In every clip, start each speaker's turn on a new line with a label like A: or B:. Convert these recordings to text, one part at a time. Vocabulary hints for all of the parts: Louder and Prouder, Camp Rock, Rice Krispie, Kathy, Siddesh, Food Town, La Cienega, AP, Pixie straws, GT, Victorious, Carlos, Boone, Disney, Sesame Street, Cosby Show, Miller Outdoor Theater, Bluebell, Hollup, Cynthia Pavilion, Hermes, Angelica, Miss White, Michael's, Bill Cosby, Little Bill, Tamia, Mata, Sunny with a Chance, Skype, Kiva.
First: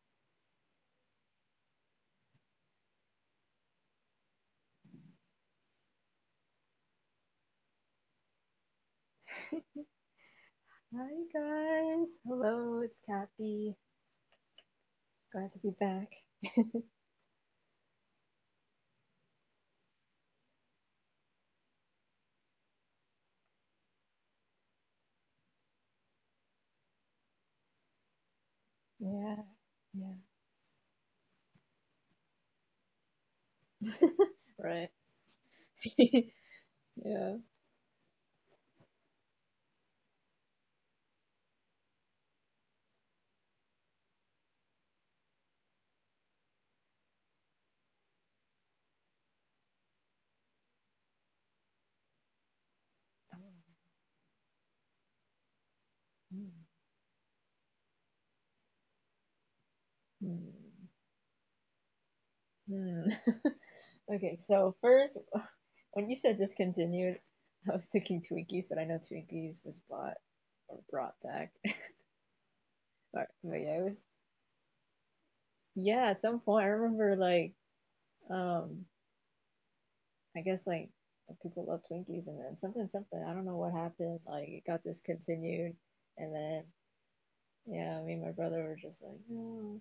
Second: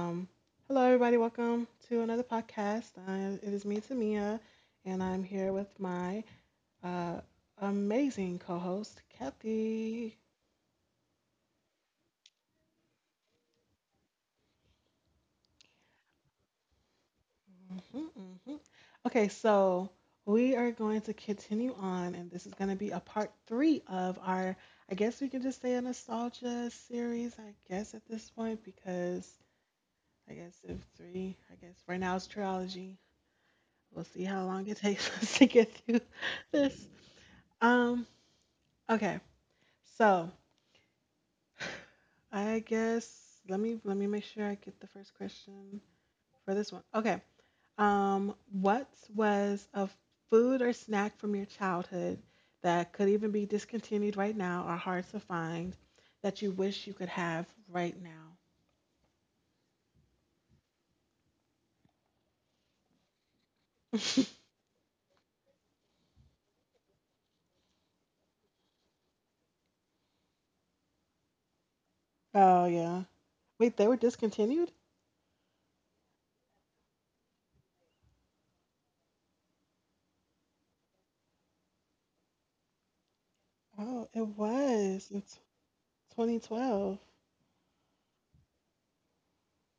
A: Um, Hello everybody, welcome to another podcast. It is me, Tamia, and I'm here with my uh, amazing co-host, Kathy.
B: Hi guys. Hello, it's Kathy. Glad to be back.
A: hmm hmm Okay, so we are going to continue on, and this is going to be a part three of our, I guess we can just say a nostalgia series, I guess at this point, because
B: Yeah. Yeah.
A: I guess if three, I guess right now it's trilogy. We'll see how long it
B: Right.
A: takes us to get through this.
B: Yeah.
A: Um, okay. So, I guess let me make sure I get the first question for this one. Okay. What was a food or snack from your childhood that could even be discontinued right now or hard to find that
B: Hmm.
A: you wish you could have right now?
B: Hmm. Okay, so first, when you said discontinued, I was thinking Twinkies, but I know Twinkies was bought or brought back.
A: Oh yeah.
B: But yeah,
A: Wait,
B: it
A: they
B: was
A: were discontinued?
B: yeah, at some point I remember like um I guess like people love Twinkies, and then something, I don't know what
A: Oh,
B: happened,
A: it
B: like it got
A: was. It's
B: discontinued. And then
A: 2012.
B: yeah, me and my brother were just like no.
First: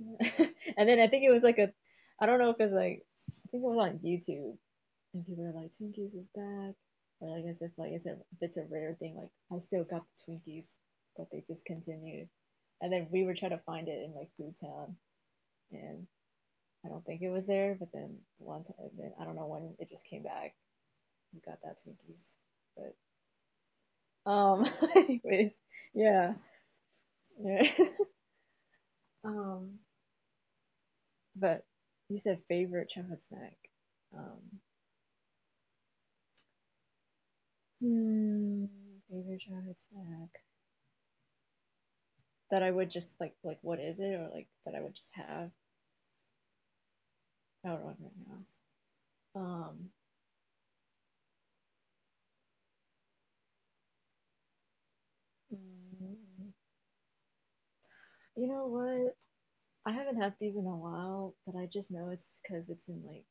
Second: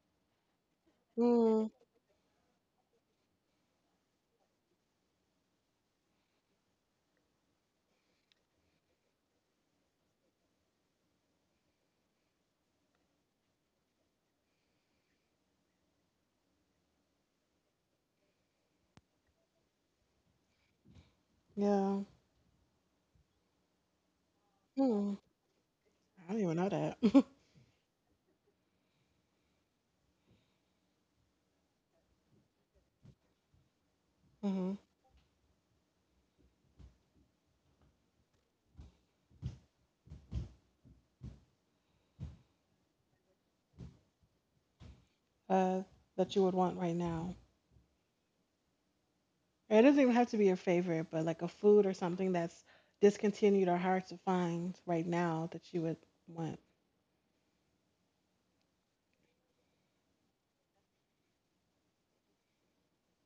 B: And then I think it was like
A: Mm,
B: a, I don't know if it's like, I think it was on YouTube, and people were like Twinkies is back. But I guess if like it's a if it's a rare thing, like I still got the Twinkies, but they discontinued. And then we were trying to find it in like Food Town, and I don't think it was there. But then one time, then I don't know when, it just came back. We got that
A: yeah.
B: Twinkies. But
A: Hmm.
B: anyways,
A: I
B: yeah,
A: don't even know that.
B: yeah. um, but you said favorite childhood snack. Um,
A: Hmm.
B: hmm, favorite childhood snack that I would just like, what is it, or like that I would just have
A: uh, that you would want right now.
B: out on right now.
A: It
B: Um,
A: doesn't even have to be your favorite, but like a food or something that's discontinued or hard to find right now that you would
B: mm,
A: want.
B: you know what? I haven't had these in a while, but I just know it's because it's in like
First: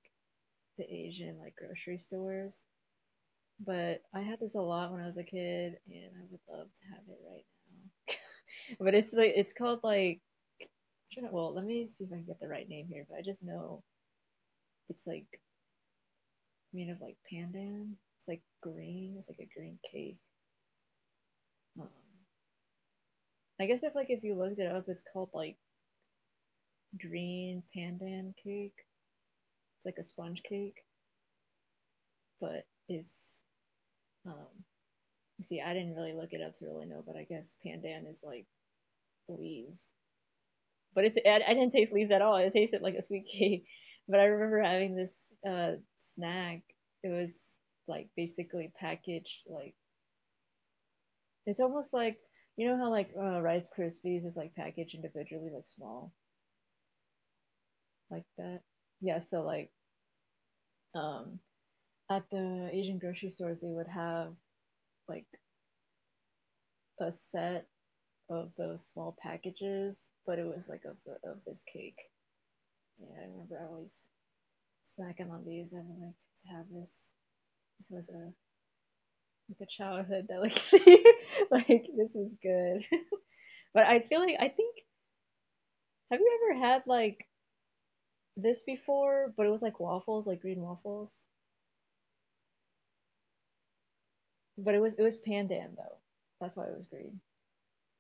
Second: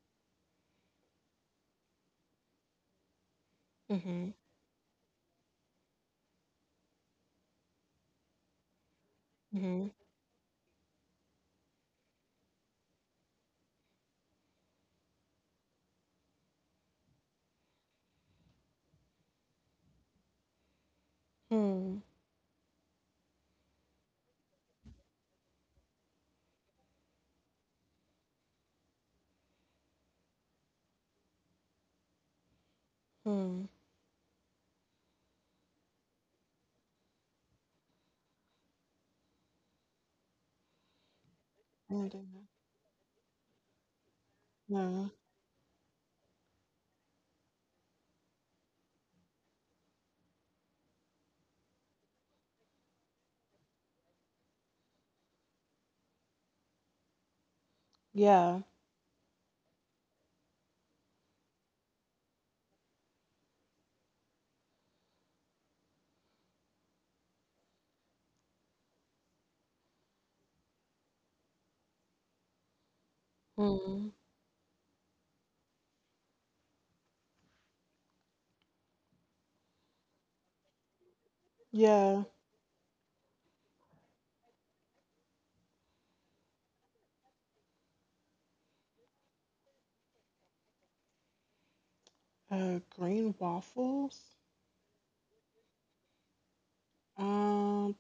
B: the Asian like grocery stores. But I
A: Mm-hmm.
B: had this a lot when I was a kid, and I would love to have it right now. But it's like, it's called
A: Mm-hmm.
B: like, well, let me see if I can get the right name here. But I just know it's like made of like pandan. It's like green. It's like a green cake. Um,
A: Hmm.
B: I guess if you looked it up, it's called like green pandan cake. It's like a sponge cake, but it's
A: Hmm.
B: um. You see, I didn't really look it up to really know, but I guess pandan is like leaves. But didn't
A: I
B: taste
A: don't
B: leaves at all.
A: think.
B: It tasted like a sweet cake. But I remember having
A: No.
B: this snack. It was like basically packaged like, it's almost like, you know how like Rice Krispies is like packaged individually, like small, like that.
A: Yeah.
B: Yeah, so like um, at the Asian grocery stores, they would have like a set of those small packages, but it was like of this cake. Yeah, I remember I
A: Hmm.
B: always snacking on these. I'm like, to have this. This was a like a childhood delicacy. Like this
A: Yeah.
B: was good. But I feel like, I think, have you ever had like this before? But it was like waffles, like green waffles.
A: Green waffles.
B: But it was pandan though. That's why it was green.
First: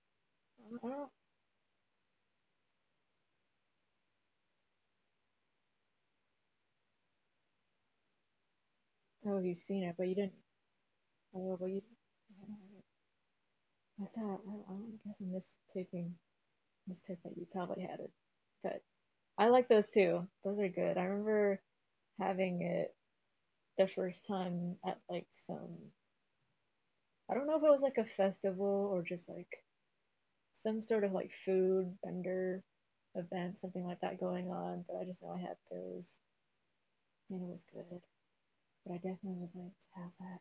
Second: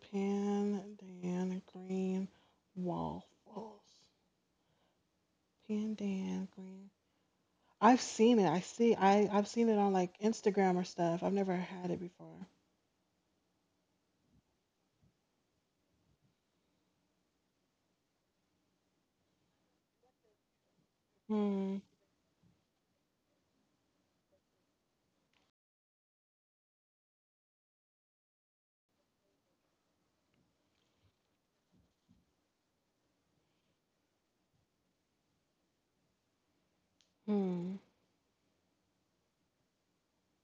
B: I
A: Pan
B: don't
A: dan green waffles. Pan dan green. I've seen it. I see. I
B: know if
A: I've
B: you've
A: seen it
B: seen
A: on
B: it, but you
A: like
B: didn't.
A: Instagram or stuff. I've never
B: Oh, but you.
A: had it before.
B: I thought I guess I'm mistaking, mistake that you probably had it, but I like those too. Those are good. I remember
A: Hmm.
B: having it the first time at like some, I don't know if it was like a festival or just like some sort of like food vendor event, something like that going on. But I just know I had those, and it was
A: Hmm.
B: good. But I definitely would like to have that.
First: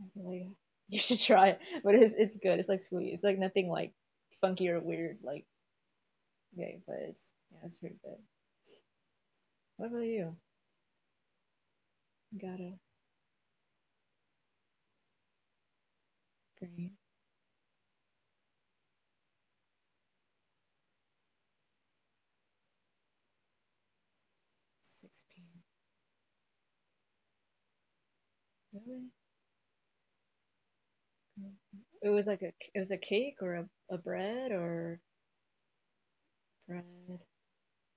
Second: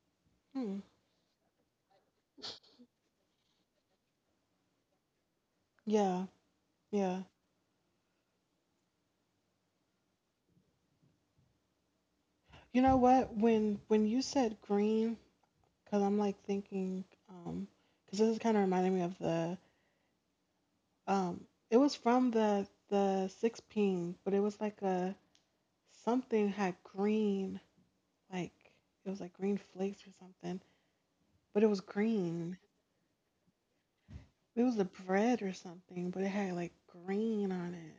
B: I feel like
A: Hmm.
B: you should try it. But it's good. It's like sweet. It's like nothing like funky or weird like,
A: Yeah.
B: okay, but
A: Yeah.
B: it's, yeah, it's pretty good. What about you? Got a
A: You know what? When you said green, because I'm like
B: green
A: thinking, um, because this is kind of reminding me of the um, it was from the 16, but it was like a
B: six p.
A: something had green, like it
B: Really?
A: was like green flakes or something, but it
B: Mm-hmm.
A: was
B: It was like a,
A: green.
B: it was a cake, or a bread,
A: It was a
B: or
A: bread or something, but it had like
B: bread.
A: green on it.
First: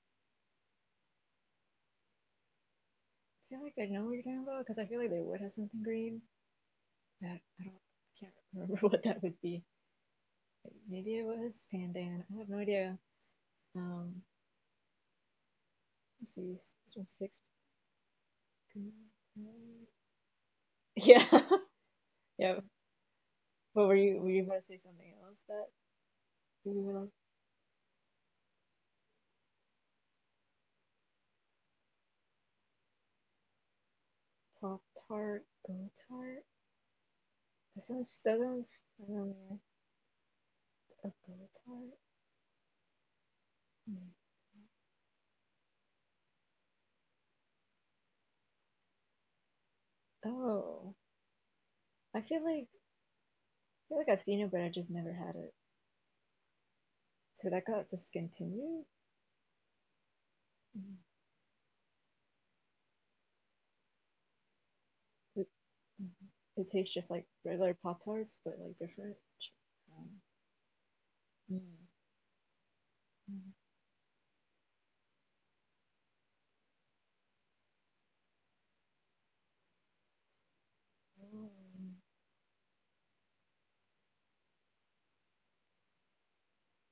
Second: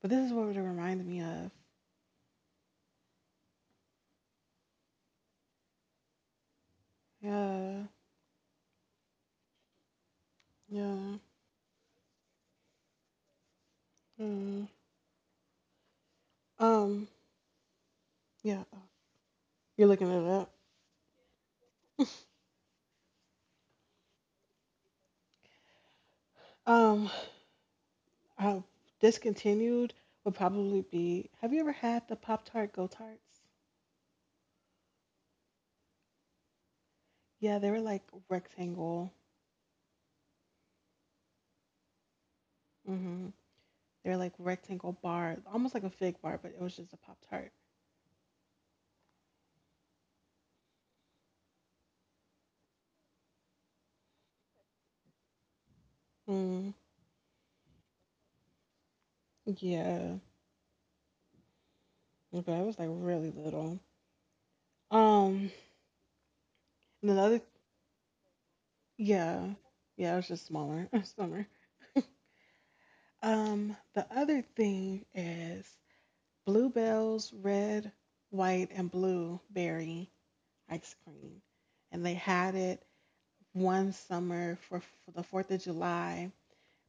A: But this is what it reminded me of.
B: I feel like I know what you're talking about, because I feel like they would have something green. But I don't.
A: Yeah,
B: I can't remember what that would be. Maybe
A: yeah.
B: it was pandan. I have no idea. Um,
A: Mm.
B: let's see. It's from
A: Um,
B: six.
A: yeah. You're looking it up.
B: Yeah, yeah. But were you about to say something else, that you were like
A: Um, I discontinued would probably be. Have you ever had the Pop Tart Go Tarts?
B: pop tart, go tart?
A: Yeah, they
B: That
A: were like
B: sounds that sounds
A: rectangle.
B: familiar. A go tart.
A: Mm-hmm.
B: Hmm.
A: They were like rectangle bar, almost like a fig bar, but it was just a Pop Tart.
B: Oh, I feel like I've seen it, but I just never had it.
A: Mm,
B: So that got discontinued.
A: yeah,
B: Mm.
A: but it was like really little.
B: It,
A: Um,
B: it tastes just
A: and
B: like
A: another,
B: regular Pop Tarts, but like different.
A: yeah, yeah, it
B: Um,
A: was just smaller, smaller.
B: right.
A: The other thing is Bluebell's red, white, and blue berry ice cream. And they had it one summer for the 4th of July,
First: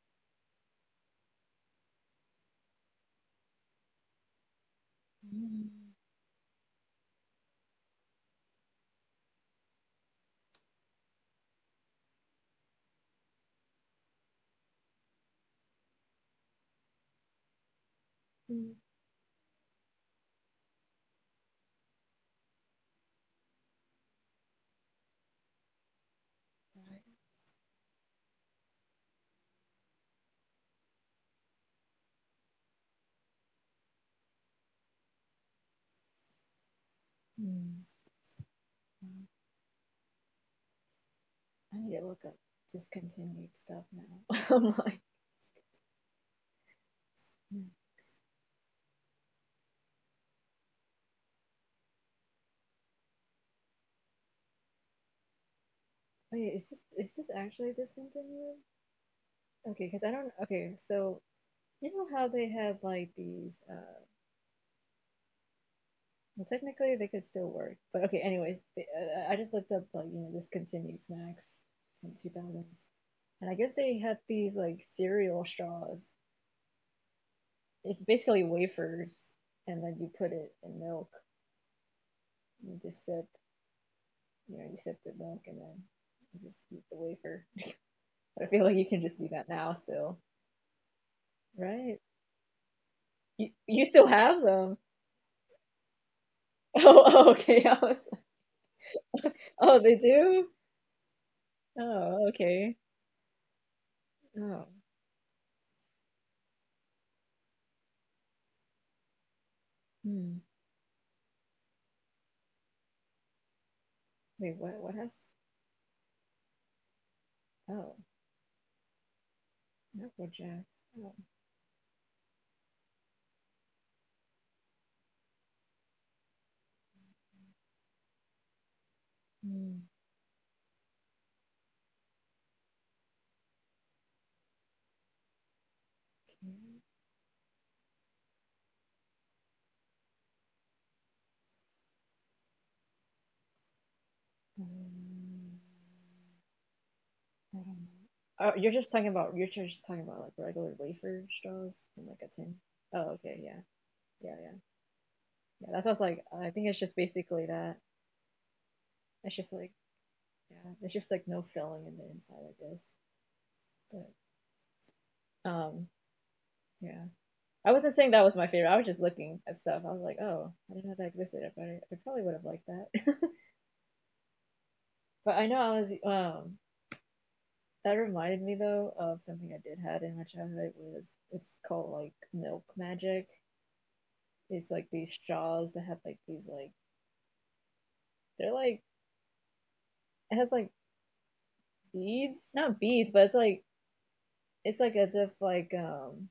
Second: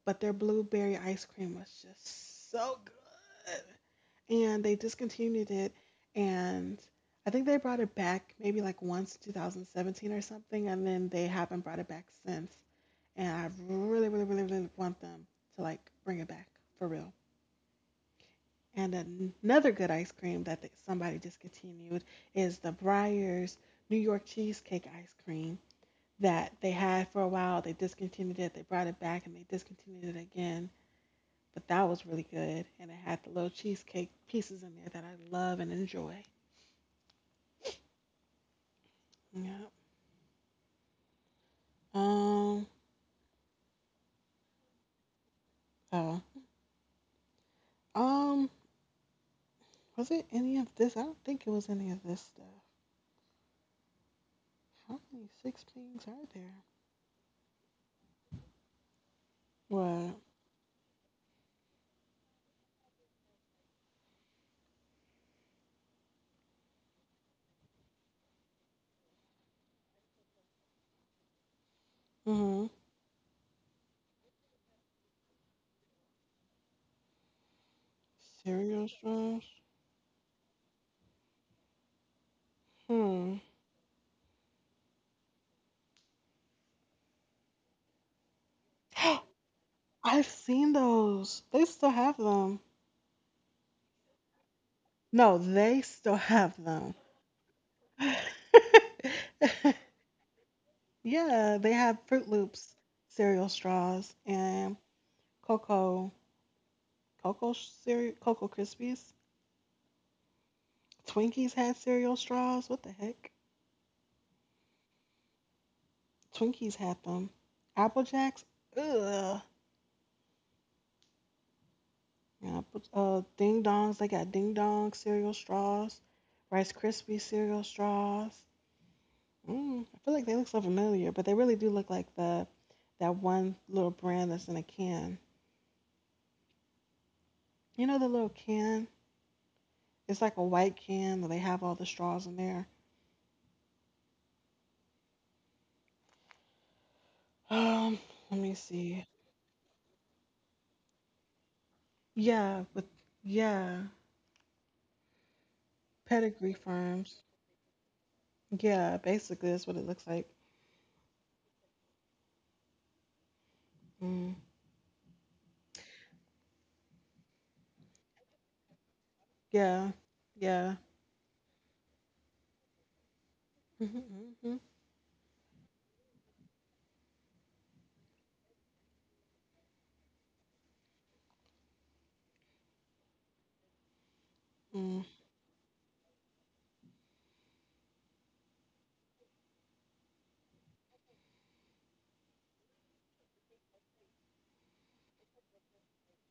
A: but their blueberry ice cream was just so good. And they discontinued it. And I think they brought it back maybe like once 2017 or something. And then they haven't brought it back since. And I really, really, really, really want them to like bring it back for real. And another good ice cream that somebody discontinued is the Breyers New York Cheesecake ice cream that they had for a while. They discontinued it, they brought it back, and they discontinued it again. But that was really good. And it had the little cheesecake pieces in there that I love and enjoy. Yeah.
B: I need to look up
A: Um,
B: discontinued stuff now. I'm like,
A: oh. Um, was it any of this? I don't think it was any of this stuff. How many six pings are
B: wait,
A: there?
B: is this actually discontinued? Okay, because I
A: What?
B: don't. Okay, so you know how they have like these well, technically, they could still work, but okay. Anyways, I just looked up like, discontinued snacks in two
A: Mm-hmm.
B: thousands, and I guess they had these like cereal straws. It's basically
A: Cereal
B: wafers,
A: straws?
B: and then you put it in milk. You just sip,
A: Hmm.
B: you know, you sip the milk, and then you just eat the wafer. But I feel like you can just do that now still,
A: I've seen those. They still
B: right?
A: have them.
B: You still have them?
A: No, they still have them.
B: Oh, oh, okay. I was, oh, they do.
A: Yeah, they have Fruit
B: Oh,
A: Loops
B: okay.
A: cereal straws
B: Oh,
A: and Cocoa Cocoa cereal Cocoa Krispies.
B: hmm.
A: Twinkies had cereal straws. What the heck?
B: Wait, what? What has?
A: Twinkies had them.
B: Oh.
A: Apple Jacks. Ugh.
B: Not Jackson.
A: Yeah, Apple, Ding Dongs. They got Ding Dong cereal straws. Rice Krispie cereal straws.
B: Mm.
A: Mm, I feel like they look so familiar, but they really do look like the that one little brand that's in a can.
B: Okay.
A: You know the little can? It's like a white can where they have all the straws in there.
B: Um, I don't
A: Um,
B: know.
A: Let
B: Oh,
A: me
B: you're just
A: see.
B: talking about, like regular wafer straws and like a tin.
A: Yeah, but
B: Oh, okay, yeah,
A: yeah,
B: yeah, yeah, yeah. That's what's like, I
A: pedigree
B: think it's just
A: firms.
B: basically that.
A: Yeah,
B: It's
A: basically
B: just
A: that's
B: like,
A: what it looks like.
B: yeah, it's just like no filling in the inside, I guess. But
A: Mm,
B: um, yeah. I wasn't saying that was my favorite. I was just looking at stuff.
A: yeah,
B: I was like, oh, I
A: yeah.
B: didn't know that existed. I probably would have liked that.
A: Mhm. hmm
B: But I know I was that reminded me though of something I did had in my childhood, was it's called like milk magic. It's like
A: mm,
B: these straws that have like these like, they're like, it has like beads, not beads, but it's like as if like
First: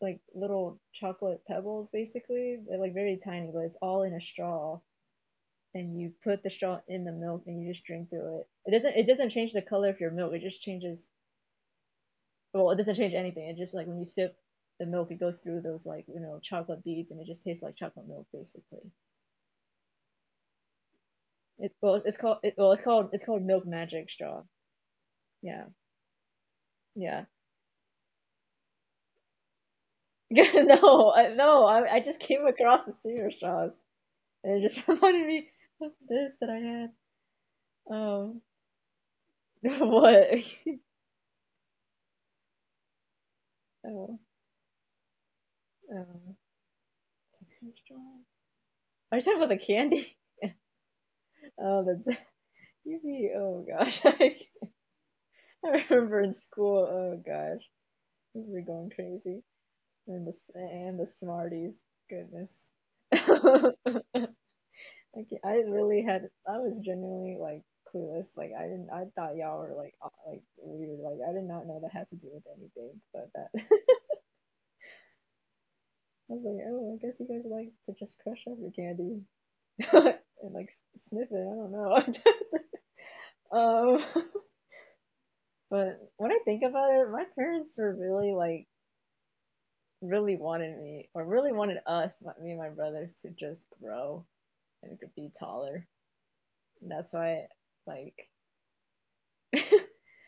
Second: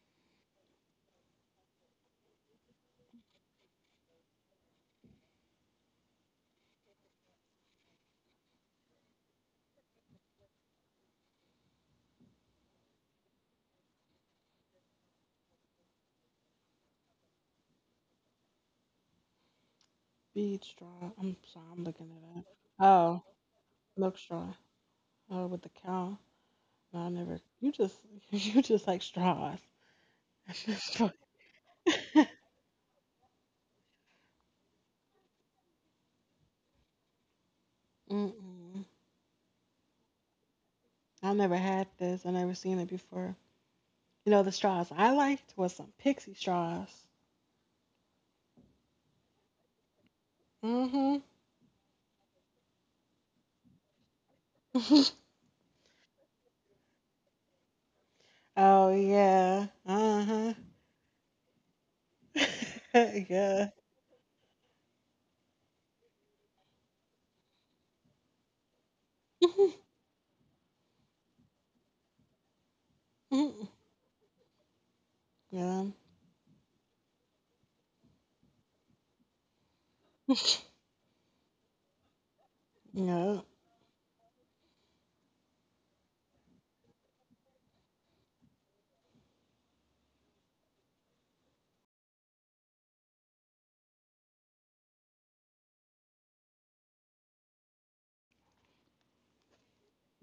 B: like little chocolate pebbles basically. They're like very tiny, but it's all in a straw, and you put the straw in the milk and you just drink through it. It doesn't change the color of your milk. It just changes, well, it doesn't change anything. It just like, when you sip the milk, it goes through those like you know chocolate beads, and it just tastes like chocolate milk basically.
A: Bead straw. I'm sorry,
B: It,
A: I'm
B: well,
A: looking
B: it's called
A: it up.
B: it, well, it's called it's
A: Oh,
B: called milk magic
A: milk
B: straw.
A: straw. Oh, with
B: Yeah,
A: the cow. No, I
B: yeah.
A: never. You just you just like straws.
B: no,
A: So-.
B: I, no, I, I just came across the cereal straws, and it just reminded me of this that I had. Um,
A: Mm-mm.
B: what?
A: I never had this. I never seen it before.
B: Oh,
A: You know, the straws I liked was some
B: um,
A: pixie straws.
B: Texas straw. Are you talking about the candy?
A: Mm-hmm.
B: Oh, the oh gosh, I remember in school. Oh gosh, we were going
A: Oh
B: crazy.
A: yeah.
B: And the, s-
A: Uh-huh.
B: and the Smarties. Goodness.
A: Yeah.
B: Okay, I really had, I was genuinely like clueless. Like I didn't, I thought y'all were
A: Mhm.
B: like weird. Like I did not know that had to do with anything, but that
A: Mm. Yeah.
B: I was like, oh, I guess you guys like to just crush up your candy and like sniff it. I don't know.
A: Yeah.
B: Um, but when I think about it, my parents were really like really wanted me, or really wanted us, me and my brothers, to just grow and could be taller. That's why, like,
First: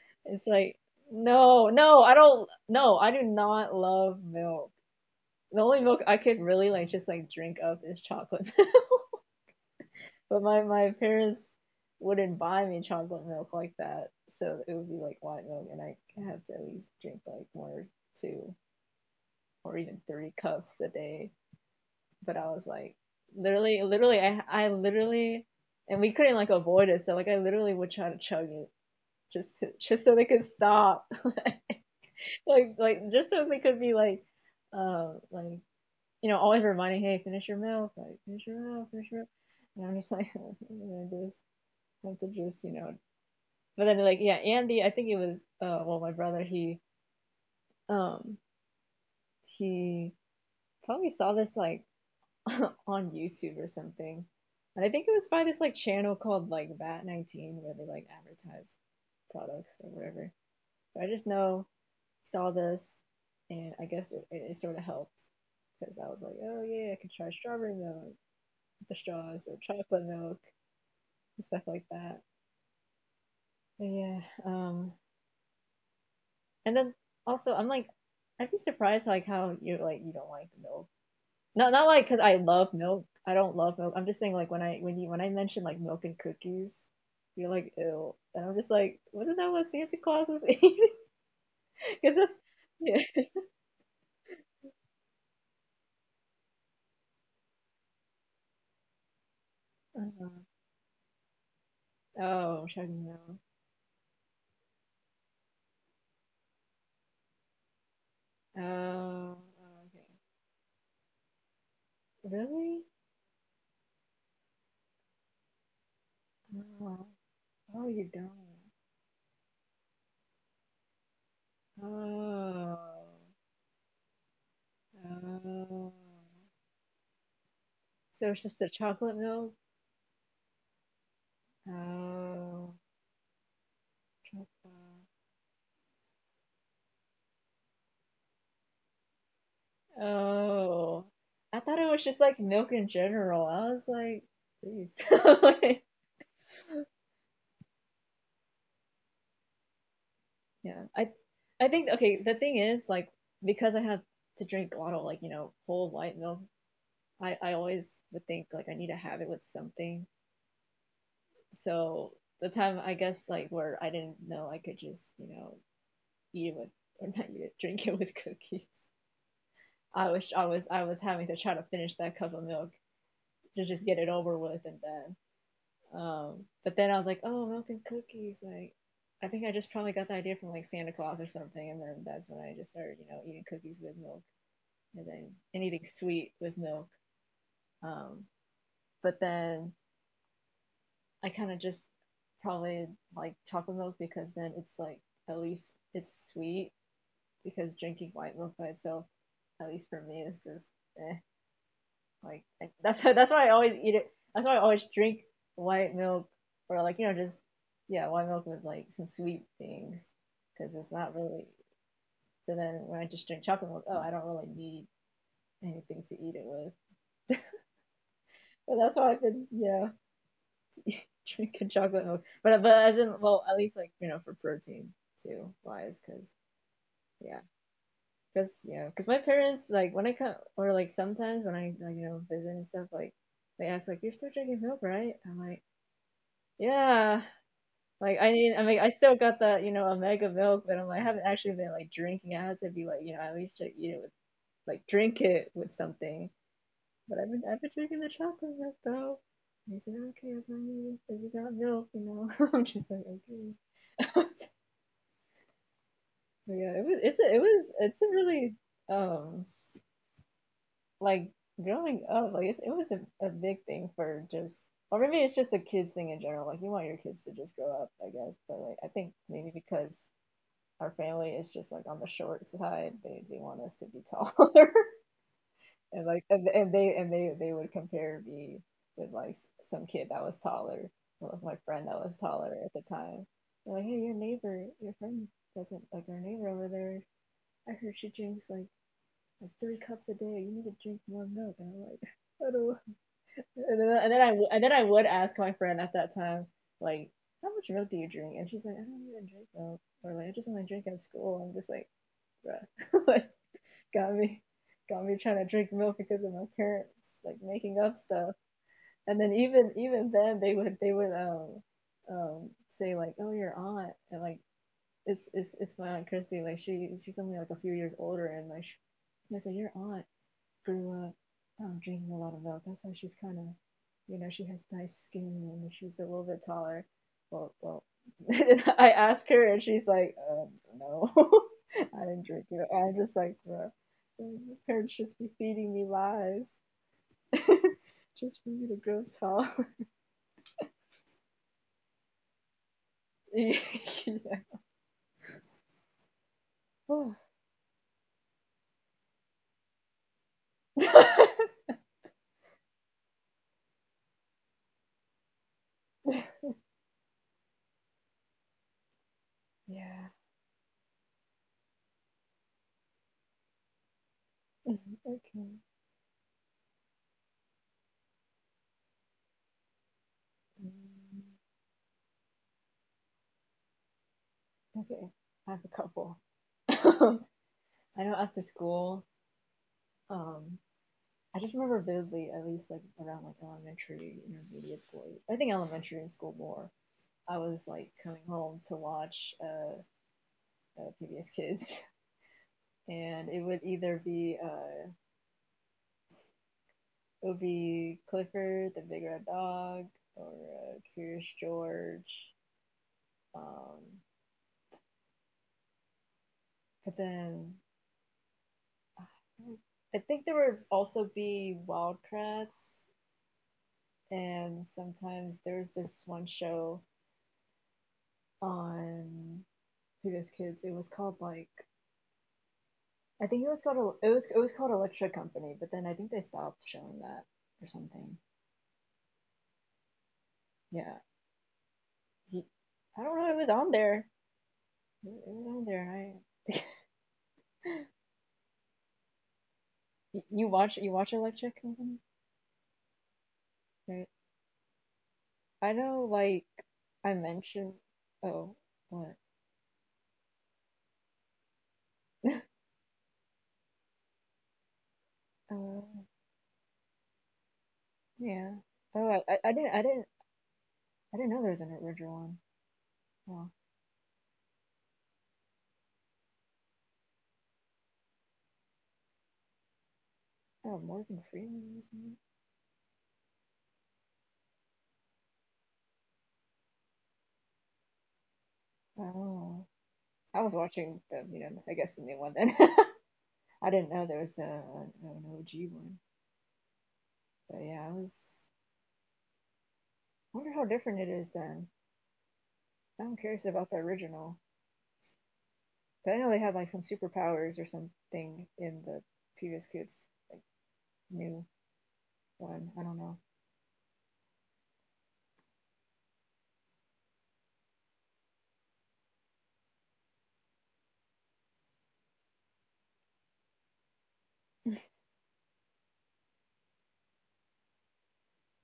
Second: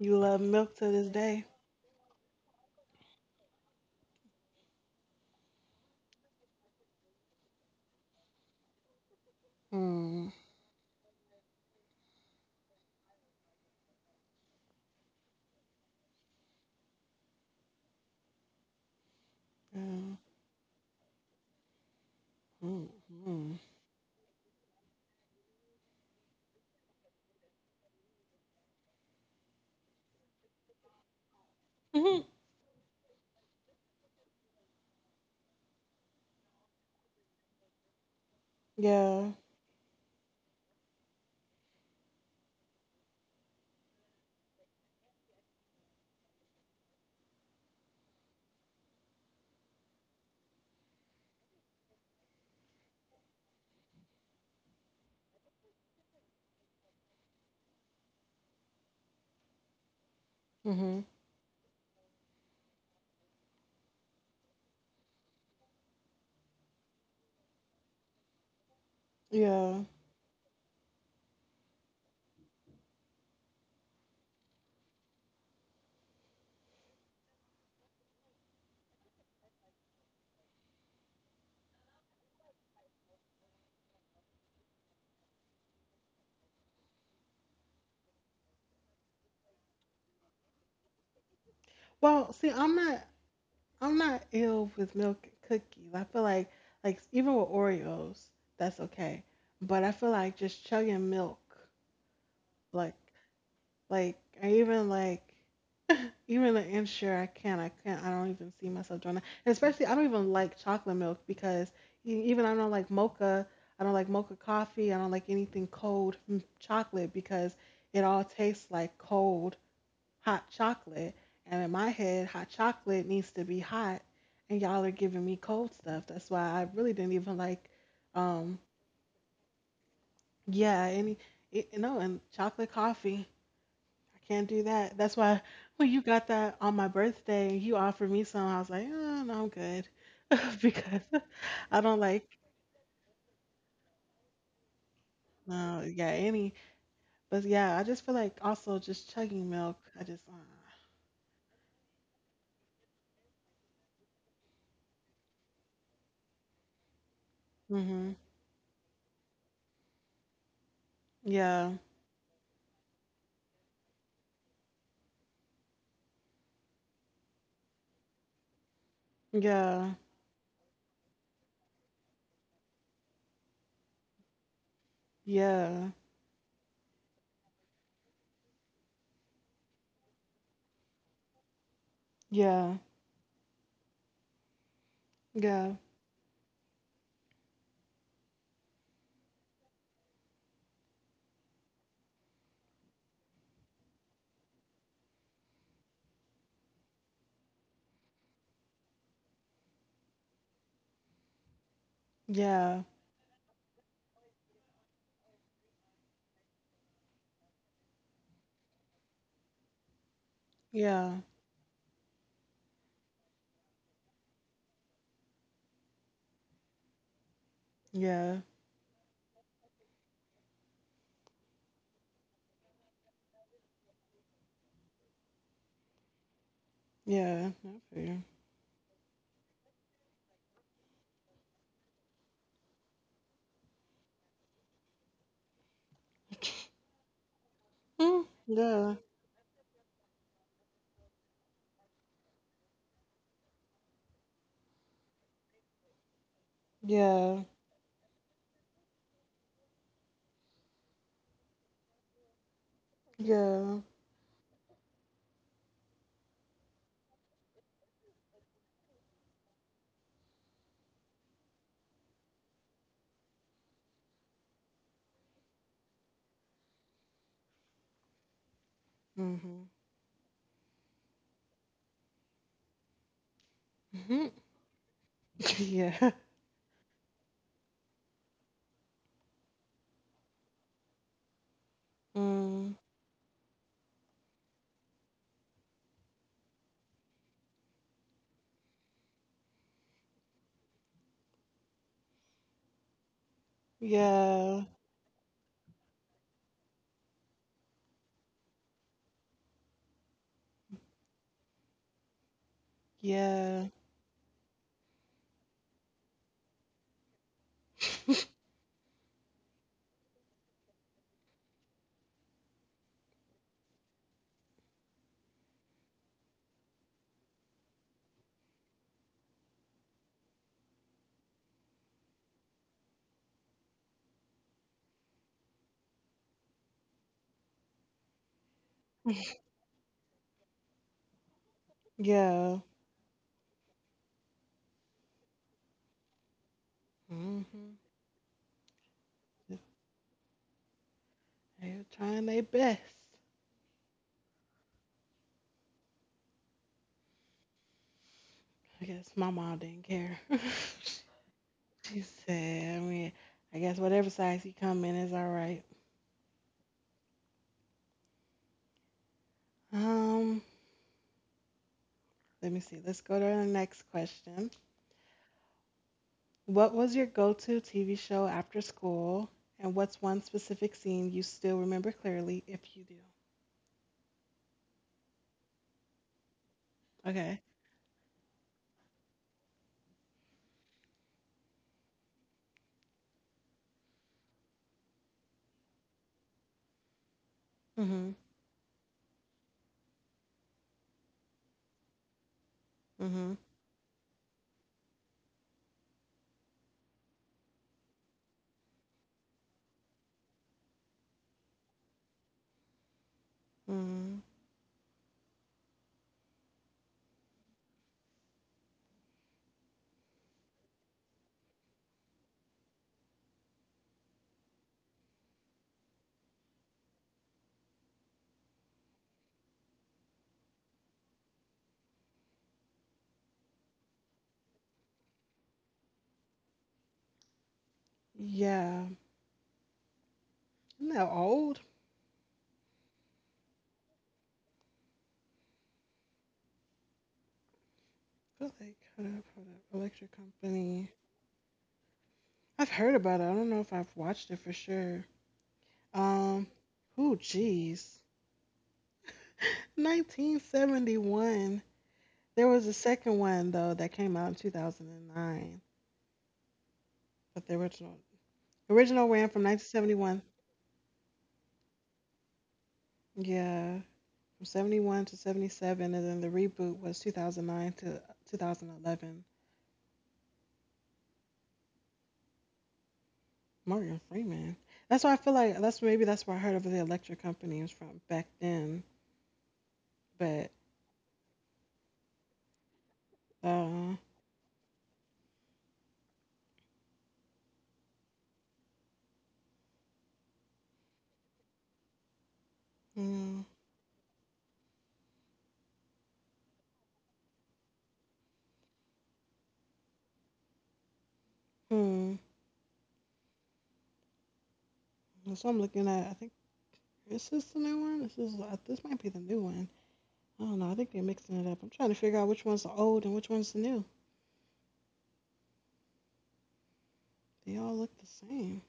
A: You love
B: it's
A: milk
B: like,
A: to this day.
B: no, no, I do not love milk. The only milk I could really like just like drink up is chocolate milk.
A: Mm.
B: But my parents wouldn't buy me chocolate milk like that, so it would be like white milk, and I have to at least drink like one or two or even
A: Yeah.
B: three cups a day. But I was like,
A: Mm-hmm.
B: literally, literally, I literally, and we couldn't like avoid it, so like I literally would try to chug it, just so they could stop, like just so they could be like you know, always reminding, hey, finish your milk, like finish your milk, finish your milk.
A: Yeah.
B: And I'm just like, I'm gonna just have to just. But then like, yeah, Andy, I think it was well, my brother, he um he probably saw this like on YouTube or something. And I think it was by this like channel called like Vat19, where they like advertise products or whatever.
A: Mm-hmm.
B: But I just know saw this, and I guess it sort of helped, because I was like, oh yeah, I could try strawberry milk, the straws, or
A: Yeah.
B: chocolate milk and stuff like that. But yeah, and then also I'm like, I'd be surprised like how you're like you don't like milk. No, not like because I love milk. I don't love milk. I'm just saying like, when I mention like milk and cookies, you're like ew, and I'm just like, wasn't that what Santa Claus was eating? Because
A: Well,
B: that's
A: see, I'm not.
B: yeah.
A: I'm not ill with milk and cookies. I feel like even with Oreos, that's okay. But I feel like
B: Uh-huh.
A: just chugging milk,
B: Oh, I'm
A: like
B: checking now.
A: like or even like even the ensure I can't I don't even see myself doing that.
B: Oh,
A: And especially I don't
B: okay.
A: even like chocolate milk because even I don't like
B: Really?
A: mocha. I don't like mocha coffee. I don't like anything cold from chocolate
B: Oh,
A: because
B: oh,
A: it
B: you
A: all tastes
B: don't.
A: like cold hot chocolate. And in my head, hot chocolate
B: Oh,
A: needs to be hot. And y'all are giving me cold
B: oh.
A: stuff. That's why I really didn't even like,
B: So it's
A: um,
B: just the chocolate milk?
A: yeah, any, it, no, and chocolate
B: Oh,
A: coffee. I can't do that.
B: chocolate.
A: That's why when you got that on my birthday and you offered me some, I was like, oh, no, I'm good. Because
B: Oh, I
A: I
B: thought it
A: don't
B: was
A: like,
B: just like milk in general. I was like, geez.
A: no, yeah, any. But yeah, I just feel like also just chugging milk. I just,
B: Yeah, I think okay. The thing is, like, because I have to drink a lot of like you know whole white milk, I always
A: hmm
B: would think like I need to have it with something.
A: yeah,
B: So the time I guess like where I didn't know I could just you know eat it with or not eat it, drink it with cookies.
A: yeah,
B: I was having to try to finish that cup of milk to just get it over with, and then
A: yeah,
B: but then I was like, oh, milk and cookies, like. I think I just probably got the idea from like Santa Claus or something, and then that's when I
A: yeah,
B: just started, you know, eating cookies with milk, and then
A: yeah.
B: anything sweet with milk. Um, but then I kind of just probably like chocolate milk because then it's like at least it's sweet because drinking white milk by itself, at least for me, is just eh. Like
A: Yeah,
B: that's why I always eat it. That's why I always drink white milk or like you know just yeah white milk with like some sweet things because it's
A: yeah,
B: not really. So then when I just drink chocolate milk, oh, I don't really need anything to eat it with.
A: yeah,
B: But that's why I've been, drink a chocolate milk, but as in well, at least like you know for protein too wise, because yeah,
A: yeah. I feel you.
B: because yeah, because my parents like when I come or like sometimes when I like you know visit and stuff like they ask like you're still drinking milk, right? I'm like yeah, like
A: Mm.
B: I need I mean I
A: Yeah,
B: still got that you know omega milk, but I'm like I haven't actually been like drinking. I had to be like you know at least to eat it with like drink it with something. But I've
A: yeah,
B: been I've been drinking the chocolate milk though. And he said, okay, as long as you got milk, you know. I'm just like, okay.
A: yeah.
B: But yeah, it's a really um like growing up, like it was a big thing for just or maybe it's just a kids thing in general. Like you want your kids to just grow up, I guess. But like I think maybe
A: Mhm.
B: because our family is just like on the short side, they want us to be
A: Mhm.
B: taller. And
A: Yeah.
B: like and they they would compare me with like some kid that was taller or with my friend that was taller at
A: Mm.
B: the time. They're like, hey, your neighbor, your friend doesn't, like your neighbor over there, I heard she drinks like three cups a day. You need to drink more milk, and I'm like I don't, and then
A: Yeah.
B: and then I would ask my friend at that time like how much milk do you drink, and she's like I don't even drink milk or like I just want to drink at school. I'm just like bruh like
A: Yeah.
B: got me, got me trying to drink milk because of my parents like making up stuff. And then even then they would say like, oh, your aunt, and like it's it's my aunt Christy. Like she, she's only like a few years older and like and I said your aunt grew up drinking a lot of milk. That's why she's kind of, you know, she has nice skin and she's a little bit taller. Well, I asked her and she's like, no, I didn't drink
A: Yeah.
B: it. I'm just like, bro, your parents just be feeding me lies
A: Mhm.
B: just for me to grow tall.
A: They're trying their best.
B: Yeah. Oh.
A: I guess my mom didn't care.
B: Yeah.
A: She said, I mean, I guess whatever size you come in is all right. Um, Let me see. Let's go to the next question.
B: Okay.
A: What was your go to TV show after school? And what's one specific scene you
B: Mm.
A: still remember clearly if you do?
B: Okay. I have a couple.
A: Okay.
B: I know after school, um, I just remember vividly, at least like around like elementary, intermediate school. I think elementary and school more. I was like
A: Mm-hmm.
B: coming home to watch PBS Kids, and
A: Mm-hmm.
B: it would either be it would be Clifford the Big Red Dog or Curious George. Um,
A: Mm-hmm.
B: but then I think there would also be Wildcrats, and sometimes there was this one show on PBS Kids. It was called like I think it was called Electric Company, but then I think they stopped showing that or something.
A: Yeah. I'm
B: Yeah,
A: not old.
B: he, I don't know. It was on there. It was on there. I
A: I feel like hold up, hold up. Electric Company.
B: you watch Electric Company,
A: I've heard about it. I don't know if I've
B: right?
A: watched it for sure.
B: I know.
A: Um
B: Like
A: oh
B: I mentioned.
A: jeez.
B: Oh, what?
A: 1971. There was a second one though that came out in 2009,
B: Uh,
A: but the original
B: yeah.
A: original
B: Oh,
A: ran from
B: I didn't
A: 1971.
B: I didn't know there was an original one. Wow.
A: Yeah. From 71 to 77, and then the reboot was 2009 to 2011.
B: Oh, Morgan Freeman was in it.
A: Morgan Freeman. That's why I feel like that's maybe that's where I heard of the electric company was from back then.
B: Oh, I
A: But
B: was watching the you know I guess the new one then. I
A: uh,
B: didn't know there was an OG one. But yeah, I was. I wonder how different it is then. I'm
A: hmm,
B: curious about the original. But I know they had like some superpowers or something in the previous kids, like new
A: hmm.
B: one. I don't know.
A: So I'm looking at. I think, is this the new one? This is this might be the new one. I don't know. I think they're mixing it up. I'm trying to figure out which one's the old and which one's the new. They all look the same.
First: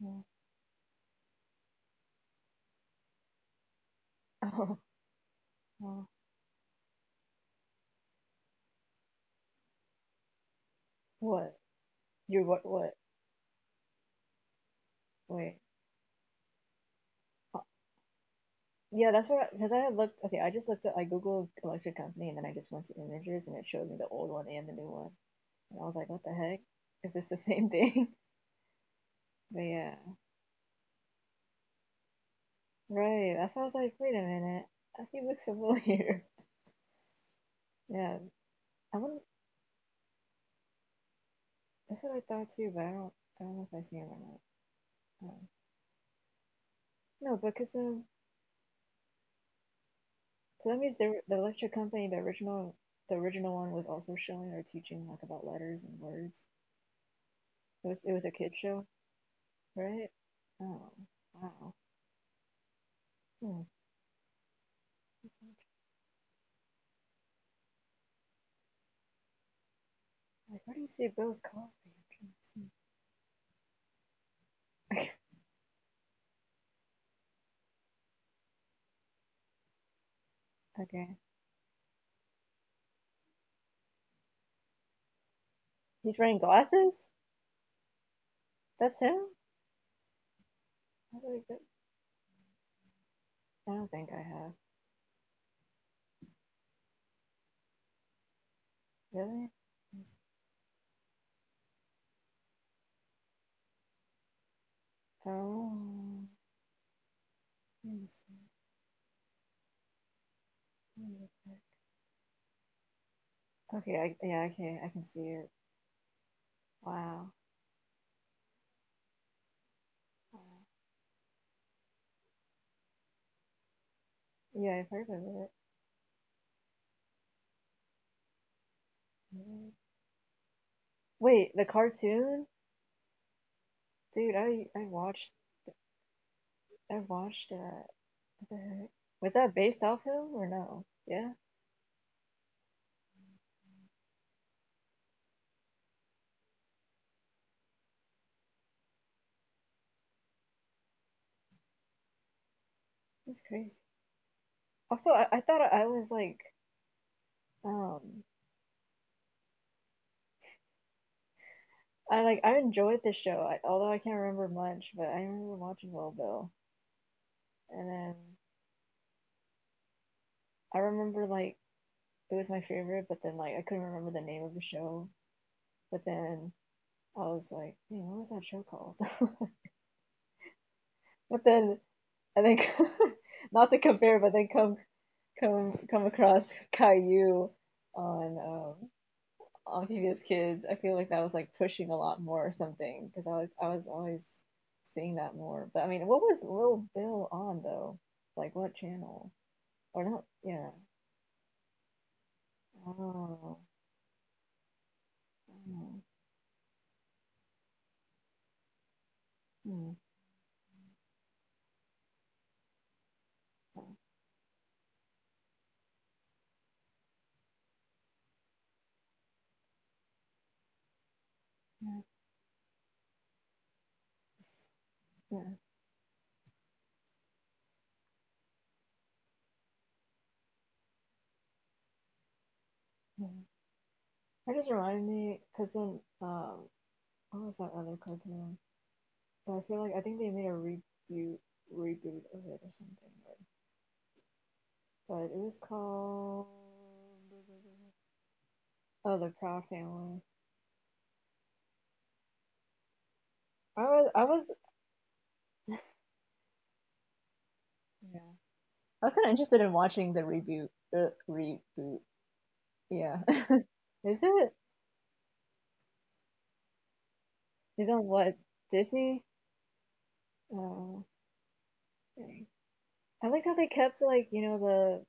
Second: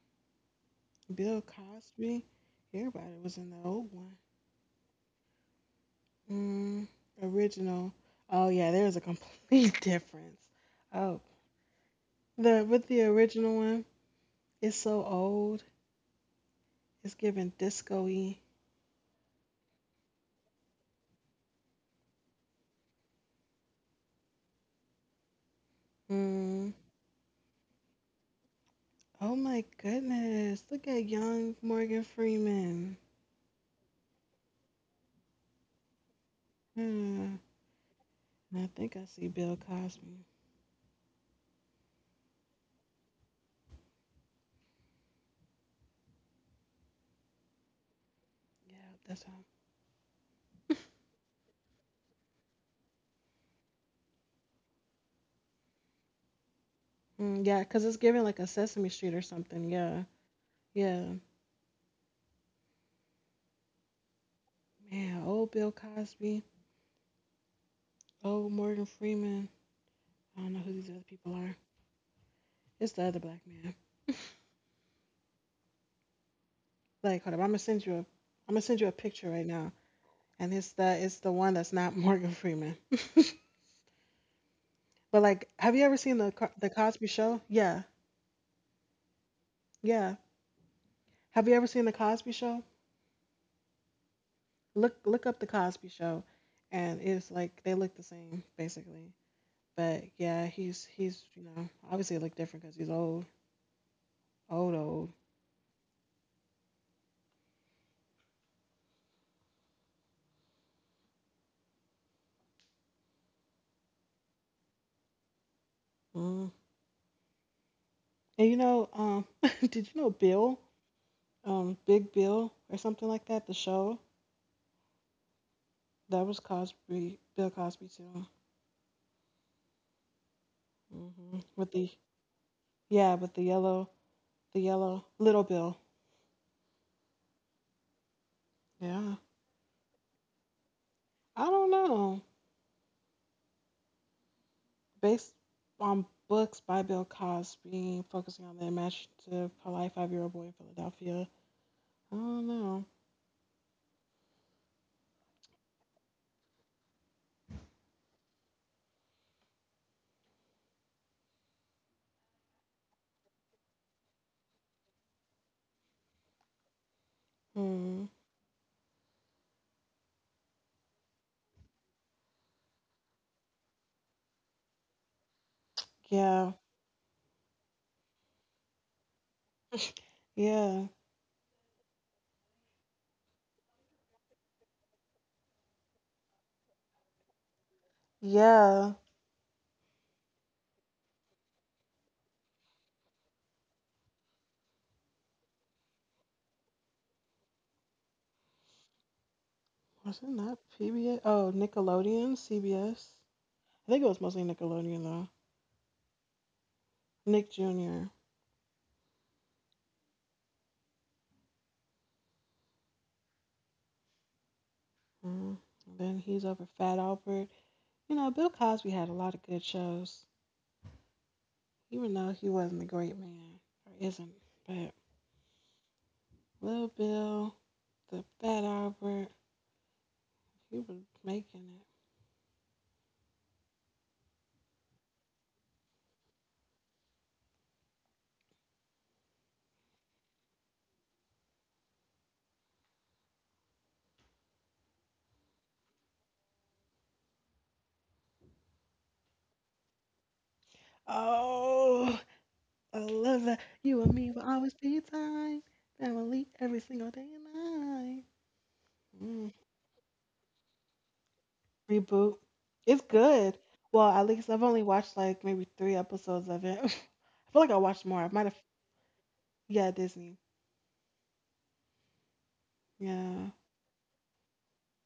B: Yeah.
A: Bill Cosby. Everybody was in the old one.
B: Oh, oh.
A: Mm, original. Oh yeah, there's a complete difference. Oh,
B: What? You're what?
A: the with
B: What?
A: the original one, it's so
B: Wait.
A: old. It's giving
B: Uh,
A: disco-y.
B: Yeah, that's what. Because I had looked. Okay, I just looked at. I googled electric company, and then I just went to images, and it showed me the old one and the new one. And I was like, what the heck?
A: Mm.
B: Is this the same thing?
A: Oh
B: But
A: my
B: yeah,
A: goodness, look at young Morgan Freeman.
B: right. That's why I was like, wait a minute. He looks familiar.
A: Hmm.
B: Yeah,
A: And I think
B: I
A: I
B: would
A: see Bill Cosby.
B: That's what I thought too, but I don't know if I've seen it or not. No, because
A: Yeah, that's him.
B: so that means the lecture company, the original, the original one was also showing or teaching like about letters and words.
A: Mm, yeah, cause it's
B: It
A: giving
B: was a
A: like a
B: kid show,
A: Sesame Street or something. Yeah,
B: right? Oh
A: yeah.
B: wow. Hmm.
A: Man,
B: That's
A: old
B: interesting.
A: Bill Cosby, old Morgan Freeman. I don't know
B: Like
A: who
B: where do you
A: these other
B: see
A: people
B: Bill's
A: are.
B: Cosby? I'm
A: It's the other black man.
B: trying to see.
A: Like, hold up, I'm gonna send you a picture right now, and it's the
B: Okay,
A: it's the one that's not Morgan Freeman. But like, have you ever
B: he's
A: seen the
B: wearing
A: Co- the Cosby
B: glasses.
A: Show? Yeah,
B: That's him.
A: yeah.
B: I don't
A: Have you
B: think
A: ever seen the Cosby Show?
B: I don't think I have
A: Look up the Cosby Show, and it's like they look the same basically.
B: really.
A: But yeah, he's obviously look different because he's old, old, old.
B: Oh, let me see. Let me look back. Okay. Yeah, okay. I can see it.
A: Mm.
B: Wow.
A: And did you know Bill, Big Bill or something like that? The show
B: Yeah, I've heard of it.
A: that was Cosby, Bill Cosby too.
B: Mhm.
A: Mhm.
B: Wait, the
A: With the,
B: cartoon?
A: yeah, with the yellow,
B: Dude,
A: the yellow Little Bill.
B: I watched that. What the heck?
A: Yeah.
B: Was that based off him or no? Yeah,
A: I don't know. Based on books by Bill Cosby, focusing on the imaginative, polite 5-year-old boy in Philadelphia. I don't know.
B: that's crazy. Also, I thought I was like um I like I enjoyed the show, although I can't remember much, but I remember watching Little Bill. And
A: Hmm.
B: then I remember like it was my favorite, but then like I couldn't remember the name of the show. But then
A: Yeah.
B: I was like, man, what was that show called?
A: Yeah.
B: But then and then not to compare, but then come across Caillou on um,
A: Yeah.
B: on PBS Kids. I feel like that was like pushing a lot more or something because I was always seeing that more. But I mean, what was Little Bill on though? Like what channel or not?
A: Wasn't that
B: Yeah.
A: PBS? Oh, Nickelodeon, CBS.
B: Oh.
A: I think it was mostly Nickelodeon though.
B: Oh.
A: Nick Jr.
B: Hmm.
A: Mm. And then he's over Fat Albert. You know, Bill Cosby had a lot of good shows.
B: Yeah.
A: Even though he wasn't a great man or isn't. But
B: Yeah.
A: Lil Bill, the Fat Albert, he was making it.
B: Yeah. That just reminded me because then what was that other cartoon? But I feel like I think they made a reboot of it or something or but it was called Oh, the Proud Family.
A: Oh, I love that.
B: I
A: You
B: was
A: and
B: I
A: me will
B: was
A: always be time. Family every single day and
B: yeah.
A: night.
B: I was kind of
A: Mm.
B: interested in watching the reboot. The reboot.
A: Reboot. It's
B: Yeah.
A: good. Well,
B: Is
A: at
B: it?
A: least I've only watched like maybe three episodes of it. I feel like I
B: Is on
A: watched more. I
B: what?
A: might have.
B: Disney?
A: Yeah, Disney.
B: Oh, dang. I liked how
A: Yeah,
B: they kept like, you know, the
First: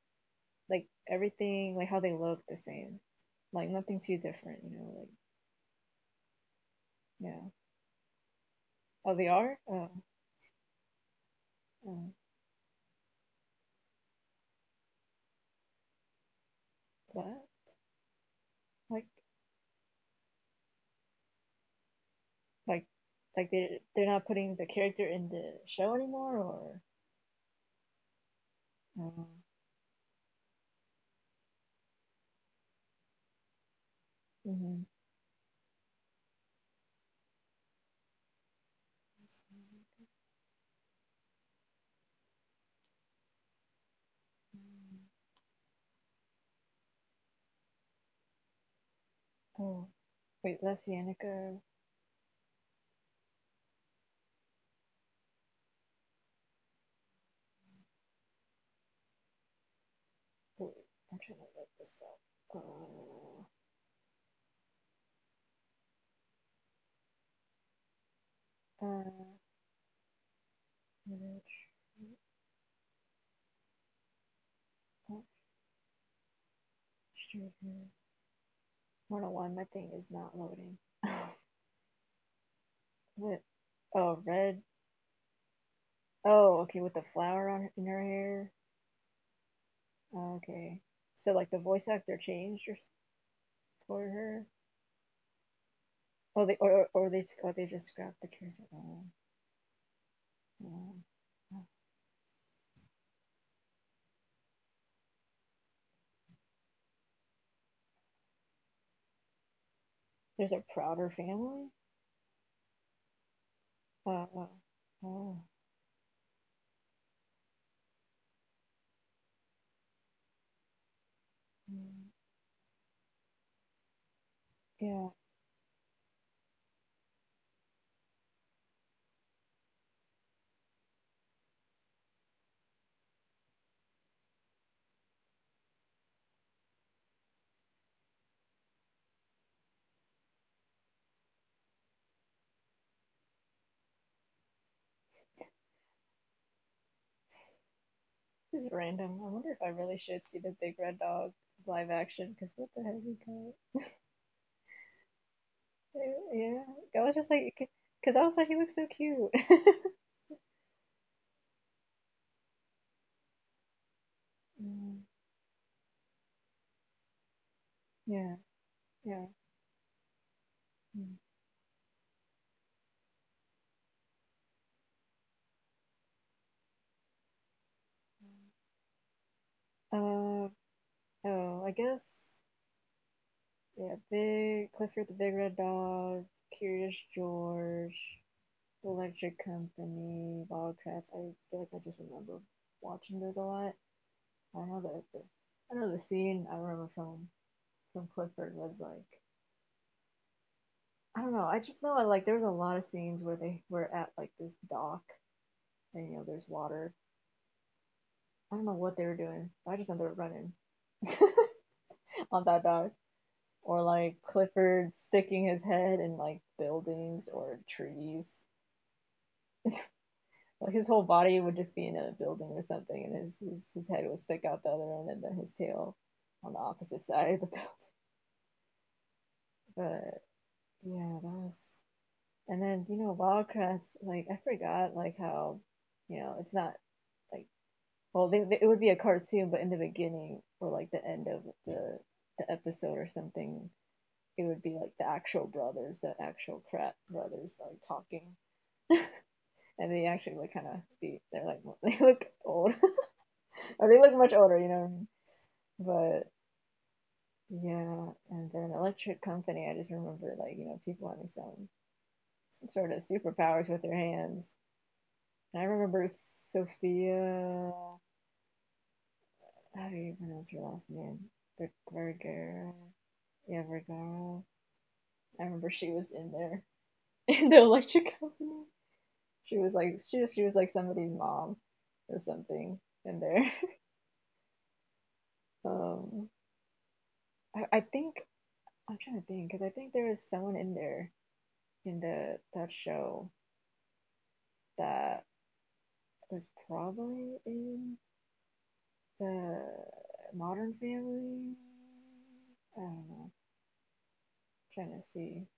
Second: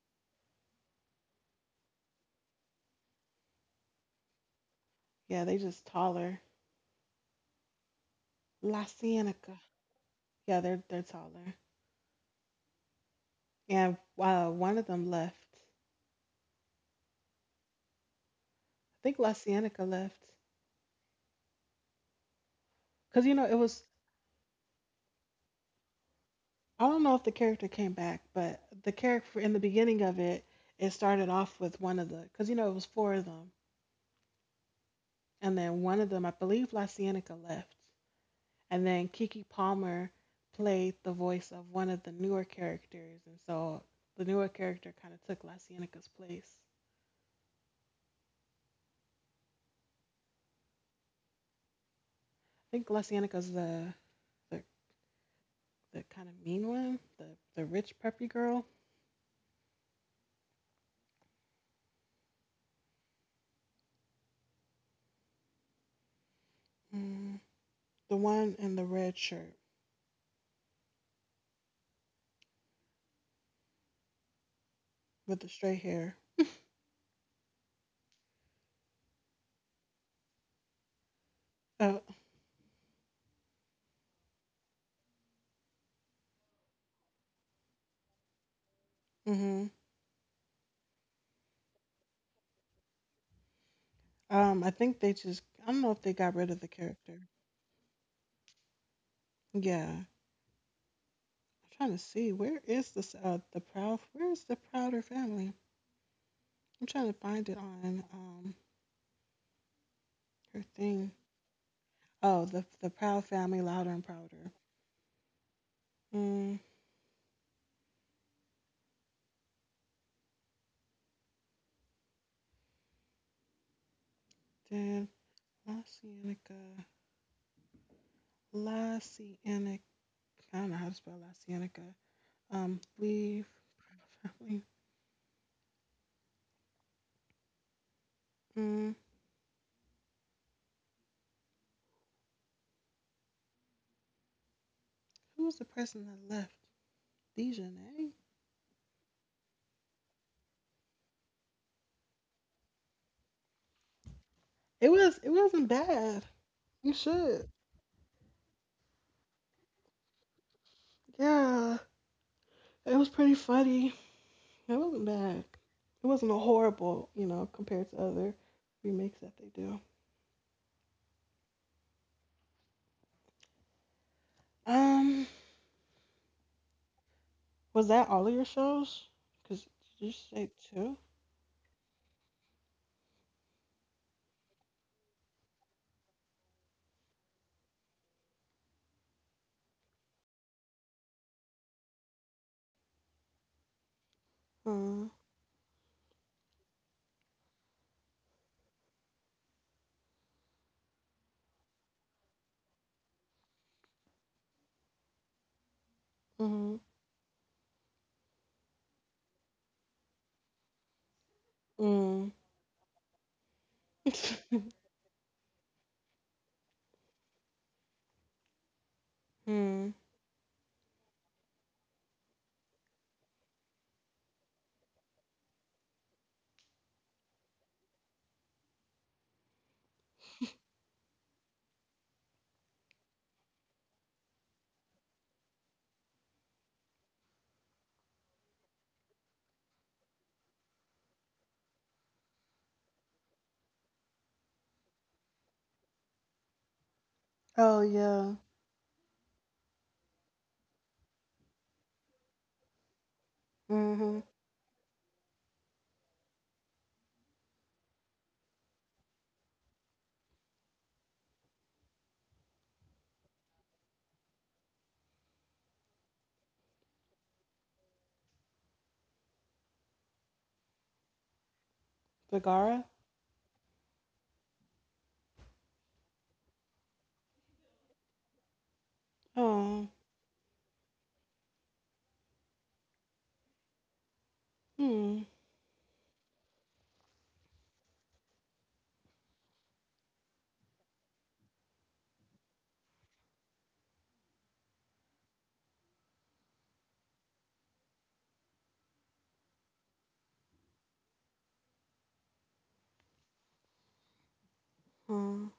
B: like everything, like how they look the same. Like nothing too different, you know, like
A: yeah. They just taller.
B: yeah.
A: La
B: Oh, they are?
A: Cienega.
B: Oh,
A: Yeah, they're taller.
B: oh,
A: And one of them left.
B: what? Like
A: Think Lysianica left
B: like
A: because you know
B: like
A: it
B: they
A: was.
B: they're not putting the character in the show anymore or
A: I don't know if the character came back, but the
B: oh,
A: character in the beginning of it, it started off with one of the because you know it was four of them,
B: mhm.
A: and then one of them, I believe Lysianica left, and then Kiki Palmer played the voice of one of the newer characters, and so the newer character kind of took Lysianica's place.
B: Oh, wait, that's Yannicka.
A: I think Lysianica's the, the kind of mean one, the rich preppy girl,
B: Wait, I'm trying to look this up. Uh,
A: mm, the one in the
B: uh,
A: red shirt
B: marriage. Oh,
A: with the straight hair.
B: shoot, 101, my thing is not loading.
A: Uh,
B: What? Oh, red. Oh, okay, with the flower on in her hair.
A: hmm
B: Okay. So like the voice actor changed or, s- for her.
A: I think they just I don't know if they got
B: Oh,
A: rid
B: they
A: of the
B: or or they
A: character.
B: s- or they just scrapped the character. Oh,
A: Yeah. I'm
B: oh. Oh.
A: trying to see where is the prouder family? I'm trying to find it on
B: There's
A: her
B: a
A: thing.
B: prouder family.
A: Oh, the proud family louder and
B: Oh,
A: prouder.
B: oh.
A: Mm,
B: Mm.
A: then
B: Yeah.
A: La Cienega, La Cienega. I don't know how to spell La Cienega. Leave proud family. Mm, who was the person that left? Dejanay?
B: This is random. I wonder if I really should see the Big Red Dog live action because what the heck he got?
A: It wasn't
B: Eh,
A: bad.
B: yeah,
A: You
B: I was just
A: should.
B: like, because I was like, he looks so cute.
A: Yeah. It was pretty funny. It
B: Mm,
A: wasn't bad. It wasn't a horrible, you know, compared to
B: yeah,
A: other
B: yeah.
A: remakes that they do.
B: Mm.
A: Um, was that all of your shows? Cause did you
B: Uh,
A: say two?
B: oh, I guess yeah. Big Clifford the Big Red Dog, Curious George, Electric Company, Wildcats. I feel like I just remember watching those a lot. I know
A: Uh.
B: the I know the scene I remember from Clifford was like I don't know. I just know I like there was a lot of scenes where they were at like this dock and you know there's
A: Mm.
B: water. I don't know what they were doing, but I just know they were running
A: Mm.
B: on that dock. Or like
A: Mm.
B: Clifford sticking his head in like buildings or trees.
A: Mm.
B: Like his whole body would just be in a building or something and his head would stick out the other end and then his tail on the opposite side of the building. But yeah, that was. And then, Wildcrats, like I forgot like how, it's not like. Well, it would be a cartoon, but in the beginning or like the end of the episode or something, it would be like the actual brothers, the actual Pratt brothers, like
A: Oh
B: talking,
A: yeah.
B: and they actually like kind of be they're like they look old, or they look
A: Mm-hmm.
B: much older, you know. But yeah, and they're an electric company. I just remember like you know people having some sort of superpowers with their hands. And I remember Sophia. How do you pronounce her last name? Vergara.
A: Bagara.
B: Yeah, Vergara. I remember she was in there in the electric company. She was
A: Oh.
B: like she was like somebody's mom or something in there.
A: Hmm.
B: Um, I think. I'm trying to think because I think there was someone in there in the that show that was probably in the Modern Family. I don't know. I'm trying to see.
A: Hmm.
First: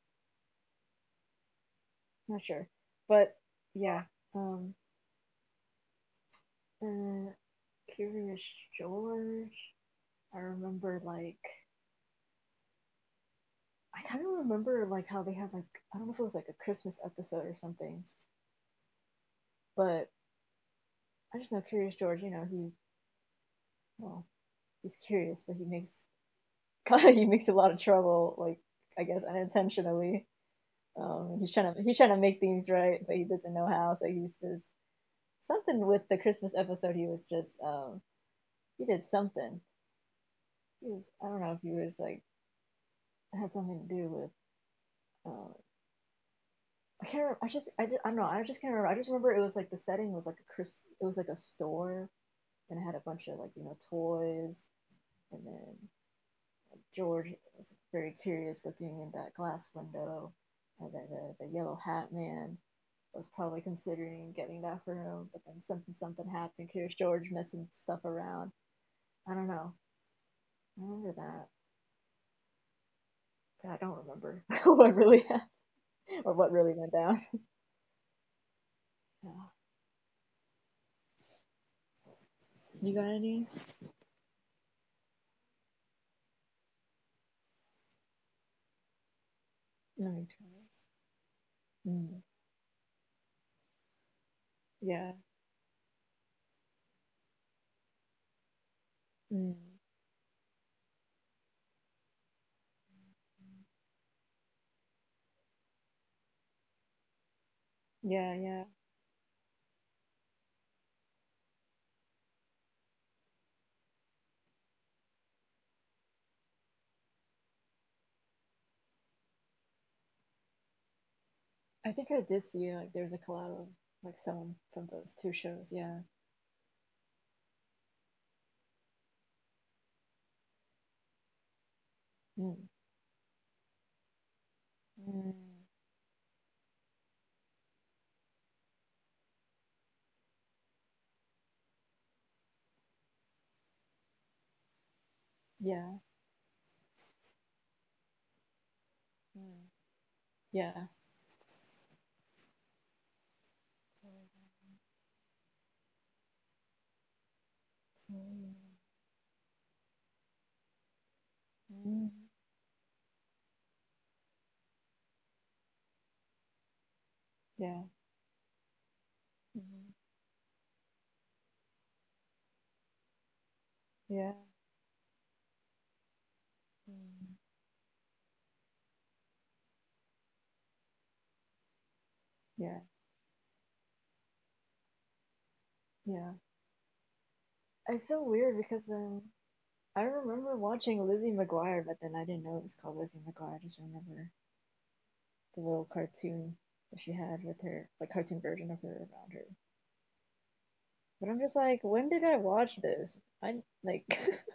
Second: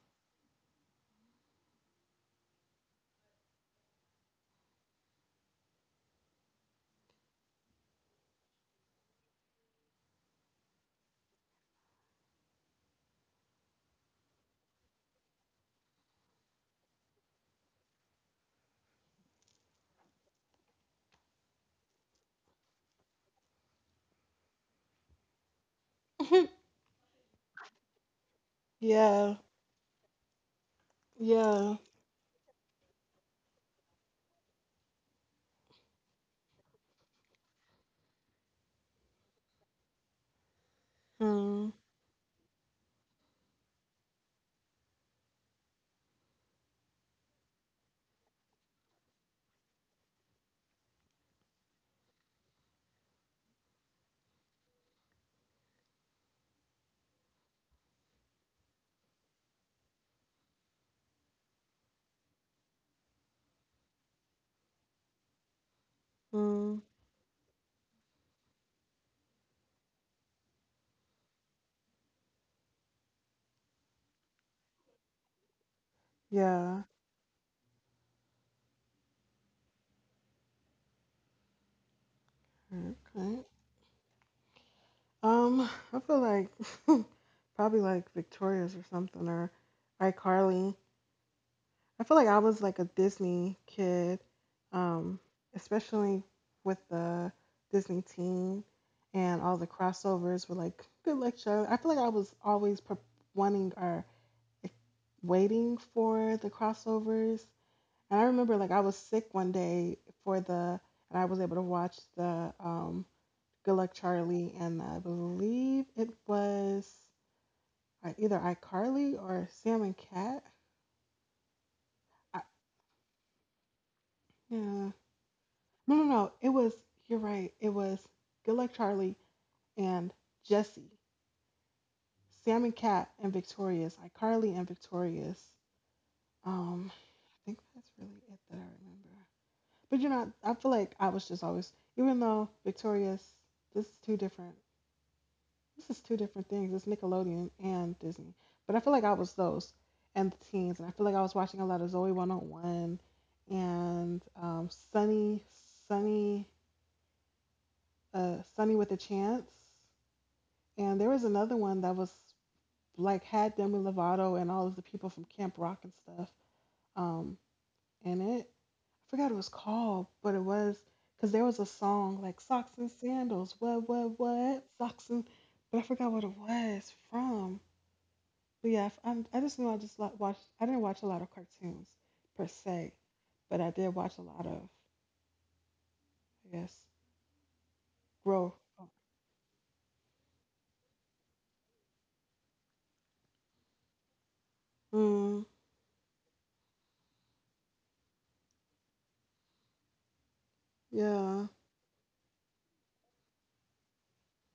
B: I'm not sure, but yeah. Um, and Curious George. I remember like I kind of remember like how they had like, I don't know if it was like a Christmas episode or something, but I just know Curious George. You know, he, well, he's curious, but he makes he makes a lot of trouble. Like I guess
A: yeah.
B: unintentionally.
A: Yeah.
B: He's trying to make things right, but he doesn't know how. So he's just something with the Christmas episode. He was just, he did something. He was, I don't know if he
A: Hmm.
B: was like had something to do with, uh, I can't remember. I don't know. I just can't remember. I just remember it was like the setting was like a Chris, it was like a store, and it had a bunch of like you know toys, and then George was very curious looking in that glass window, and then the yellow hat man was probably considering getting that for him, but then something happened.
A: Hmm.
B: Here's George messing stuff around. I don't know. I remember that. But I don't remember what really happened or what really
A: Yeah.
B: went down. Yeah. You got
A: Okay.
B: any?
A: I feel like probably like Victoria's or something or
B: Let me try
A: iCarly.
B: this.
A: I feel
B: Mm.
A: like I was like a Disney kid,
B: Yeah.
A: um, especially with the Disney teen and all the
B: Mm,
A: crossovers were like good luck show. I feel like I was always wanting or like, waiting for the crossovers. And I
B: yeah,
A: remember
B: yeah.
A: like I was sick one day for the and I was able to watch the Good Luck Charlie, and I believe it was either iCarly or Sam and Cat.
B: I think I
A: I,
B: did see like there's a collab of like someone from
A: yeah.
B: those two shows.
A: No,
B: Yeah.
A: no, no. It was, you're right. It was Good Luck Charlie and Jesse, Sam
B: Mm,
A: and Cat and Victorious, iCarly and
B: mm,
A: Victorious. Um, I think that's really it that I remember. But you know, I feel like I was just always, even though Victorious, this is too different. This
B: yeah.
A: is two different things. It's Nickelodeon and Disney. But I feel like I was
B: Mm.
A: those and the teens. And
B: Yeah.
A: I feel like I was watching a lot of Zoe 101
B: So,
A: and Sunny,
B: so,
A: Sunny with a Chance. And there was another one that
B: mm,
A: was like had Demi Lovato and all of the people from Camp Rock and stuff um,
B: yeah.
A: in it. I forgot what it was
B: Hmm.
A: called, but it was because there was a song like Socks and Sandals. What,
B: Yeah.
A: what? Socks and. But I forgot what it was
B: Mm.
A: from. But yeah, if I'm, I just know I just like watched. I didn't watch a lot of cartoons per
B: Yeah.
A: se, but I did watch a lot of,
B: Yeah.
A: I guess,
B: It's so
A: growth.
B: weird because I remember watching Lizzie McGuire, but then I didn't know it was called Lizzie McGuire. I just remember
A: Mm,
B: the little cartoon that she had with her, like cartoon version of her around her. But I'm
A: yeah,
B: just like, when did I watch this? I like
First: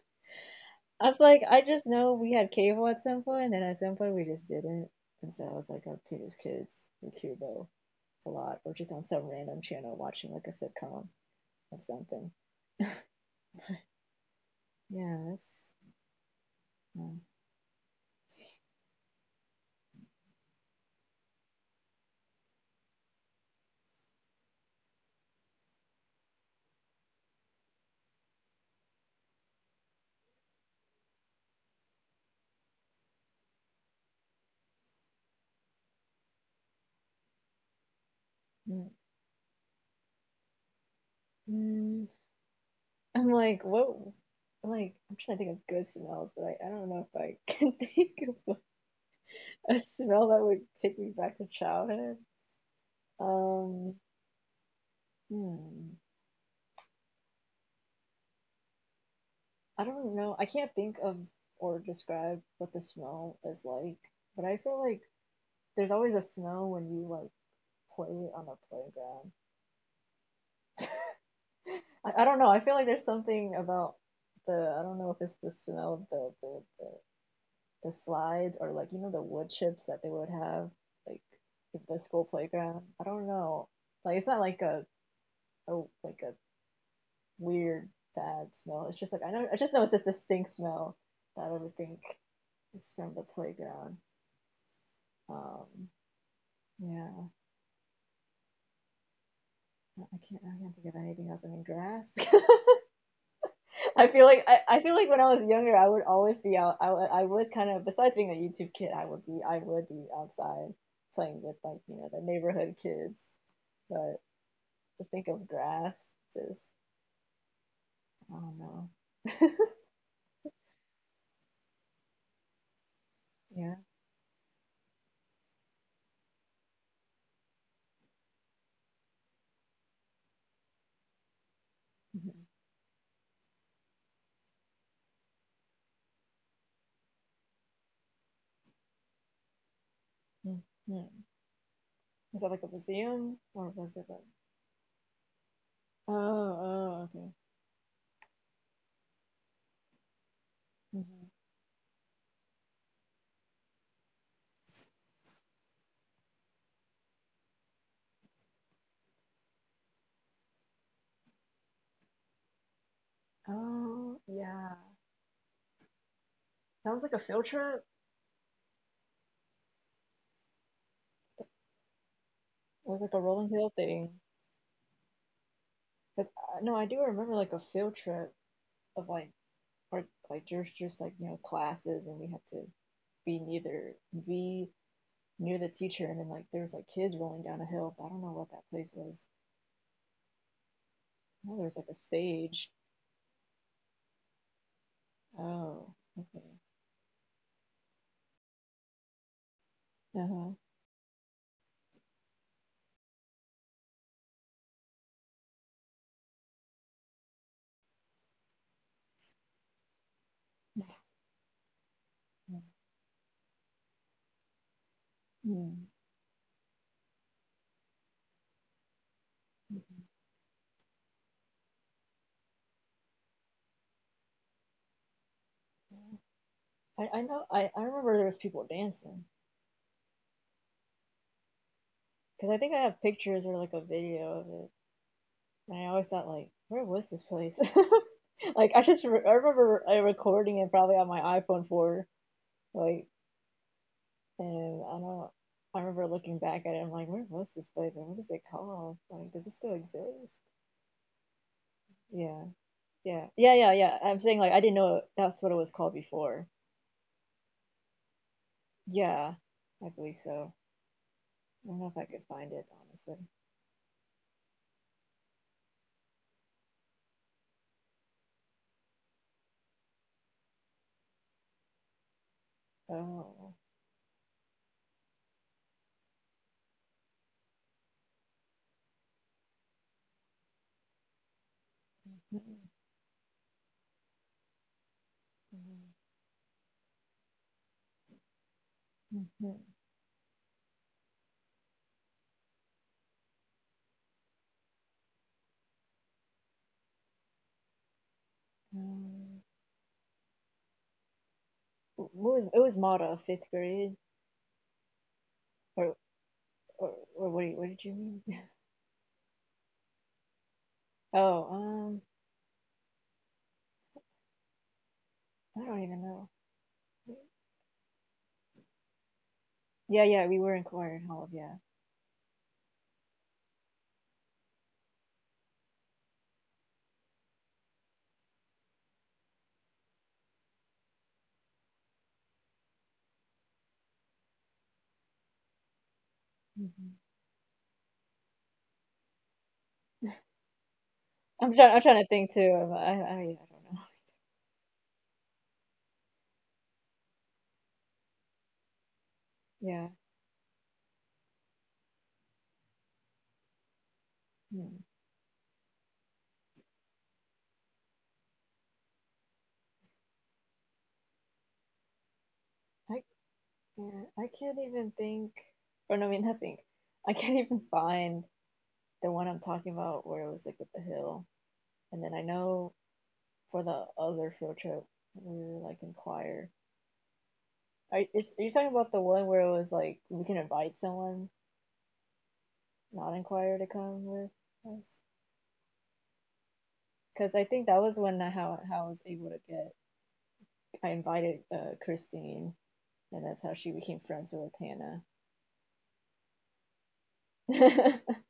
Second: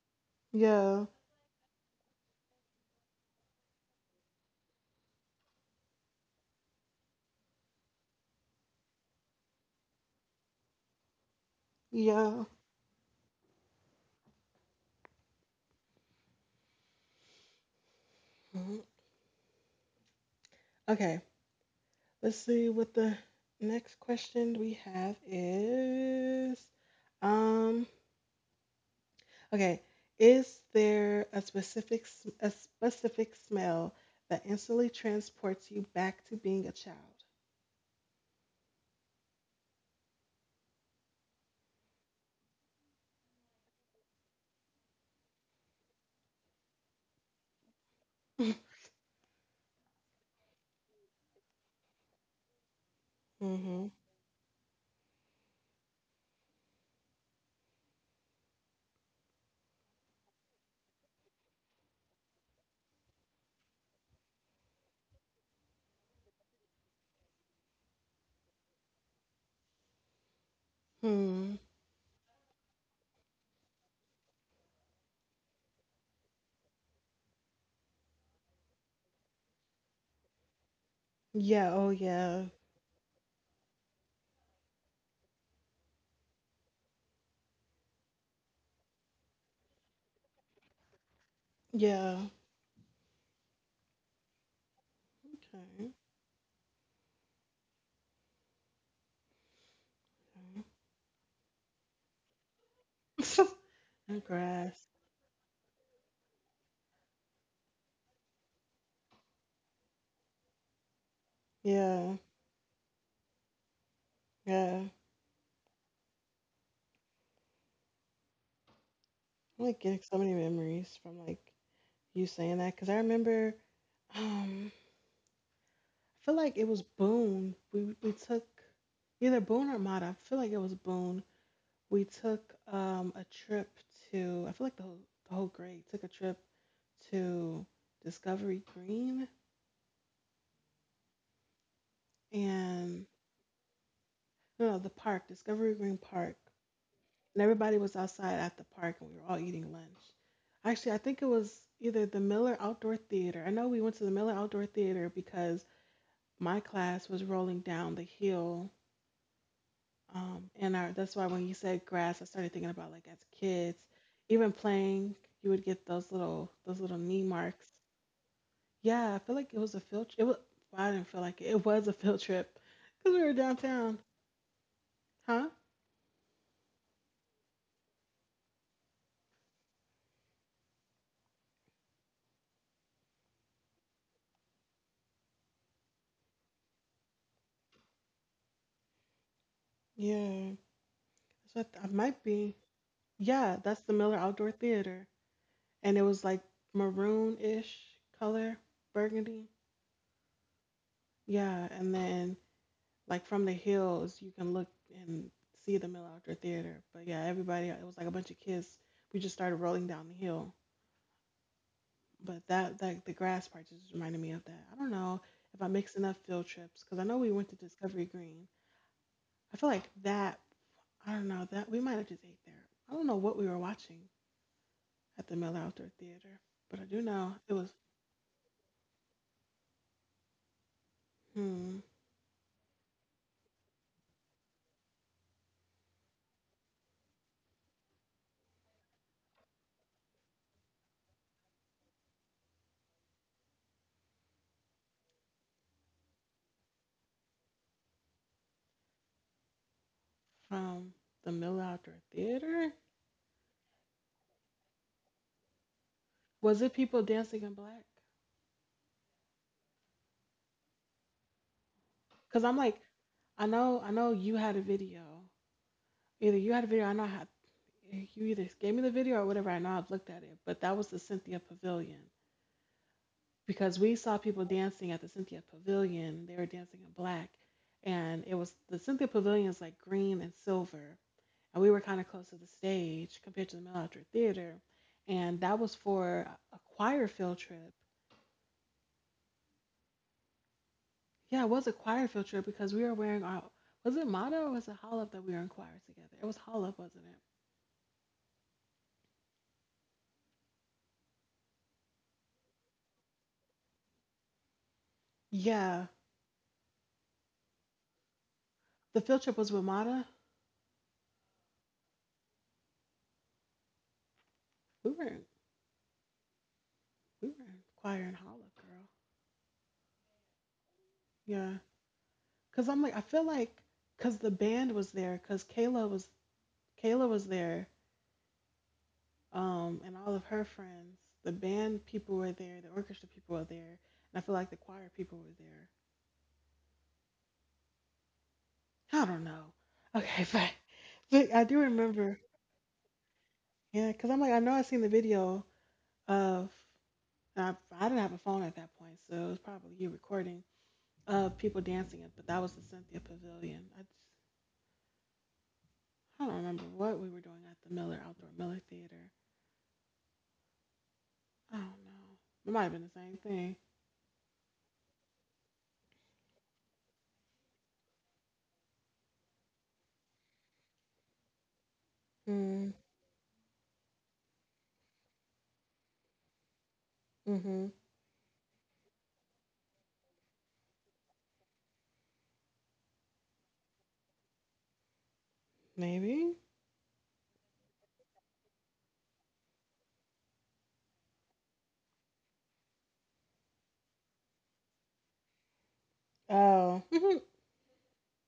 A: yeah,
B: I was like, I just know we had cable at some point, and at some point we just didn't. And so I was like, I'll pick as kids in Cubo a lot, or just on some random channel watching like a sitcom of something.
A: yeah.
B: But yeah, that's. Mm,
A: Mhm. Okay, let's see what the next question we have is. Um, okay, is there a specific smell that instantly transports you back to being a child?
B: mm, mm. I'm like, what? Like, I'm trying to think of good smells, but I don't know if I can think of a smell that would take me back to childhood.
A: Mm-hmm.
B: Um, hmm. I don't know. I can't think of or describe what the smell is like, but I feel like there's always a smell when you like play on a playground.
A: Hmm.
B: I don't know. I feel like there's something about the I don't know if it's the smell of the slides or like you know the wood chips that they would have like
A: Yeah.
B: at
A: Oh,
B: the school
A: yeah.
B: playground. I don't know. Like it's not like a like a weird bad smell. It's just like I just know it's a distinct smell that I would think
A: Yeah.
B: it's from the playground. Um,
A: Okay.
B: yeah, I can't. I can't think of anything else. I mean, grass.
A: Okay.
B: I feel
A: and
B: like
A: grass.
B: I feel like when I was younger, I would always be out. I was kind of besides being a YouTube kid, I would be outside playing with like you know
A: Yeah.
B: the neighborhood kids. But
A: Yeah.
B: just think of grass. Just I don't know.
A: I'm like getting so many memories from like you saying that because I remember.
B: Yeah.
A: Um, I feel like it was Boone. We took either Boone or Mata. I feel like it was Boone. We
B: Mm-hmm.
A: took a trip to. I feel like the whole grade took a trip to Discovery Green
B: Mm-hmm. Was that like a
A: and
B: museum or was it like?
A: no, no the park Discovery Green
B: Oh,
A: Park.
B: oh, okay.
A: And everybody was outside at the park and we were all eating lunch. Actually, I think it
B: Hmm.
A: was either the Miller Outdoor Theater. I know we went to the Miller Outdoor Theater because my class was rolling down the hill. And our, that's why when you said grass, I started thinking about like as kids,
B: Oh,
A: even
B: yeah.
A: playing, you would get those little those
B: That
A: little
B: was like a
A: knee
B: field
A: marks.
B: trip.
A: Yeah, I feel like it was a field trip. Well, I didn't feel like it. It was a field trip
B: It was like
A: because
B: a
A: we were
B: rolling hill
A: downtown,
B: thing.
A: huh?
B: Cause no, I do remember like a field trip of like part like just like you know classes, and we had to be neither be near the teacher, and then like there was like kids rolling down a hill. But I don't know what that place was.
A: Yeah,
B: No,
A: that's
B: there was
A: what I
B: like a
A: might be.
B: stage.
A: Yeah, that's the Miller Outdoor Theater.
B: Oh,
A: And it was like
B: okay.
A: maroon-ish color, burgundy.
B: Uh-huh.
A: Yeah, and then like from the hills, you can look and see the Mill Outdoor Theater. But yeah, everybody, it was like a bunch of kids. We just started rolling down the hill. But that, that the grass part just reminded me of that. I don't know if I'm
B: Hmm.
A: mixing up field trips because I know we went to Discovery Green. I feel like that. I don't know that we might have just ate there. I don't know what we were watching at the Mill Outdoor Theater, but I do
B: I
A: know
B: know,
A: it was.
B: I remember there was people dancing
A: Hmm.
B: because I think I have pictures or like a video of it. And I always thought like, where was this place? Like I just re I remember recording it probably on my iPhone 4. Like, and I don't, I remember looking back at it, I'm like, where was this place and what is it called? Like, does it still exist?
A: From the Mill Outdoor
B: Yeah,
A: Theater?
B: yeah, yeah, yeah, yeah. I'm saying, like, I didn't know that's what it was called before.
A: Was it people dancing in black?
B: Yeah, I believe so. I don't know if I could
A: Cause
B: find
A: I'm
B: it,
A: like,
B: honestly.
A: I know you had a video. I know how. You either gave me the video or whatever. I know I've looked at it, but that was the Cynthia Pavilion
B: Oh.
A: because we saw people dancing at the Cynthia Pavilion. They were dancing in black, and it was the Cynthia Pavilion is like green and silver, and we were kind of close to the stage compared to the Mill Outdoor Theater, and that was for a choir field trip.
B: Mm-hmm.
A: Yeah, it was a choir field trip because we were wearing our was it Mata or was it Hollup that we were in choir together? It was Hollup, wasn't it?
B: Um, what was it, was Mata, fifth grade,
A: Yeah,
B: or what, what did you mean?
A: the field trip was with Mata.
B: Oh,
A: We were in,
B: I don't even know.
A: we were in choir in Hollup, girl.
B: Yeah, yeah, we were in choir in Hall, yeah.
A: Yeah, cause I'm like I feel like cause the band was there, cause Kayla was there, and all of her friends. The band people were there, the orchestra people were there, and I feel like the choir people were there.
B: Mm-hmm.
A: I don't know. Okay, but I
B: I'm
A: do
B: trying. I'm trying to
A: remember.
B: think too. I don't know.
A: Yeah, cause I'm like I know I seen the video of. And I didn't have a phone at that point, so it was probably
B: Yeah.
A: you recording of people dancing it. But that was the Cynthia Pavilion.
B: Hmm.
A: I don't remember what we were doing at the Miller Outdoor Miller Theater. I don't know. It might have been the
B: I,
A: same thing.
B: yeah, I can't even think. Or no, I mean, not think. I can't even find the one I'm talking about where it was like with the hill. And then I know
A: Mm,
B: for the other field trip, we were like in choir.
A: mm-hmm.
B: Are you talking about the one where it was like we can invite someone not in choir to come with us?
A: Maybe.
B: Because I think that was when how I was able to get. I invited Christine, and that's how she became friends with Hannah.
A: Oh, hmm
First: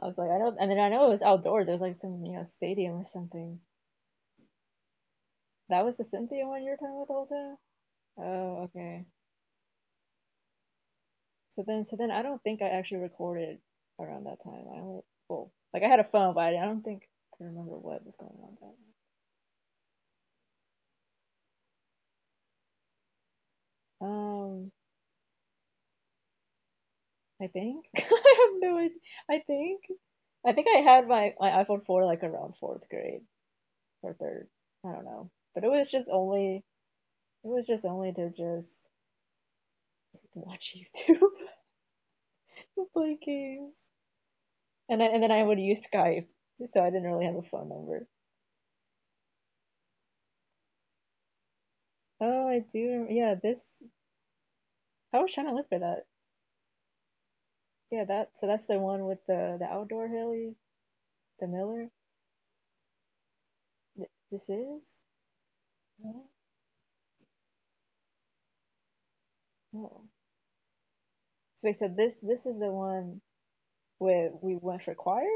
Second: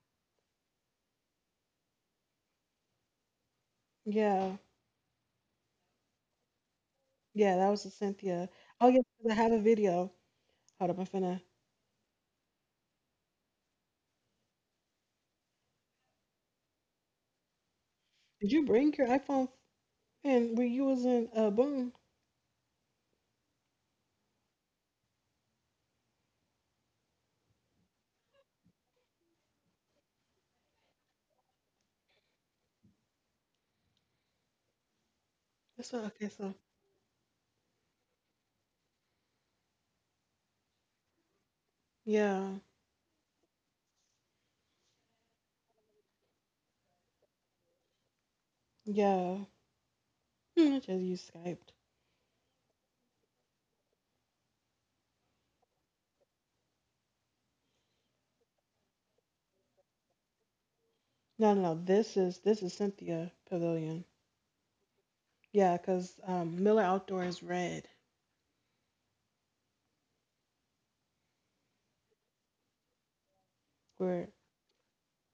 B: I was like, I don't, and then I know it was outdoors. It was like some, you know, stadium or something.
A: yeah,
B: That was the Cynthia one you were talking about the whole
A: yeah.
B: time?
A: That was the Cynthia.
B: Oh,
A: Oh yeah,
B: okay.
A: 'cause I have a video. Hold up, I'm finna.
B: So then I don't think I actually recorded around that time. I only, well, like I had a phone, but I don't think I remember what was going
A: Did
B: on
A: you bring your iPhone? And were you was in Boom?
B: that night. I think I have no idea. I think I think I had my iPhone 4 like around fourth grade or third. I don't know, but
A: That's what, okay. So
B: it was just only to just watch YouTube
A: yeah,
B: and play games. And and then I would use Skype, so I didn't really have a phone number.
A: yeah. Hmm, I just use Skype.
B: Oh, I do. Yeah, this. I was trying to look for that. Yeah, that. So that's the one with the outdoor hilly, the
A: No, no, no,
B: Miller.
A: this is Cynthia Pavilion.
B: This is.
A: Yeah, because
B: No,
A: Miller Outdoor is red.
B: no. So wait. So this is the one
A: Where
B: where we went for choir.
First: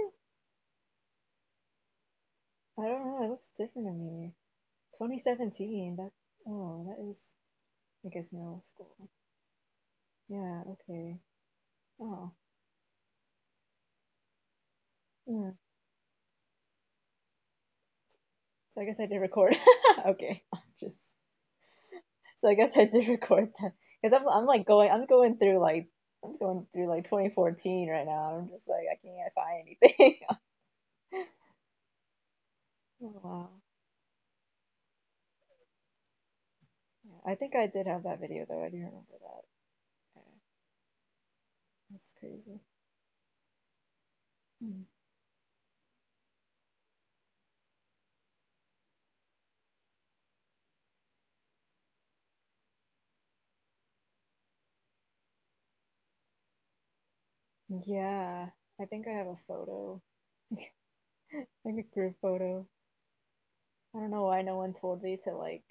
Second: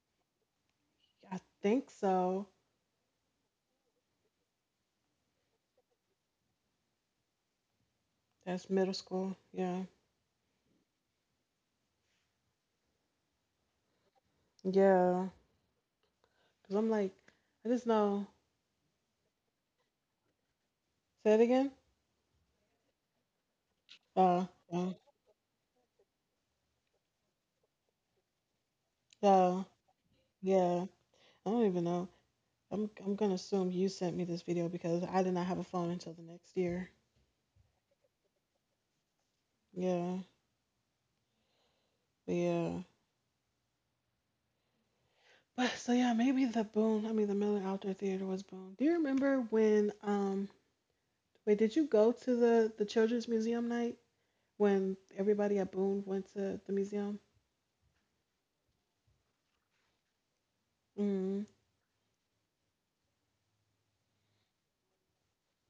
A: I think so.
B: I don't know. It looks different to me. 2017. That. Oh, that is. I guess middle
A: That's middle
B: school.
A: school. Yeah,
B: Yeah. Okay. Oh.
A: yeah.
B: Hmm.
A: Because I'm like, I just know.
B: So I guess I did record. Okay. Just.
A: Say it again.
B: So I guess I did record that because
A: Uh,
B: I'm like going
A: uh,
B: I'm going through like I'm going through like 2014 right now. I'm just like I can't
A: uh,
B: find anything.
A: yeah. I don't even know.
B: Oh,
A: I'm gonna
B: wow.
A: assume you sent me this video because I did not have a phone until the next year.
B: Yeah, I think I did have that video though. I do remember that.
A: Yeah,
B: Yeah, that's crazy.
A: yeah.
B: Hmm.
A: But so yeah, maybe the Boone. I mean, the Miller Outdoor Theater was Boone. Do you remember when um? Wait, did you go to the children's museum night when everybody at Boone went to the museum?
B: Yeah, I think I have a photo,
A: Mm.
B: like a group photo. I don't know why no one told me to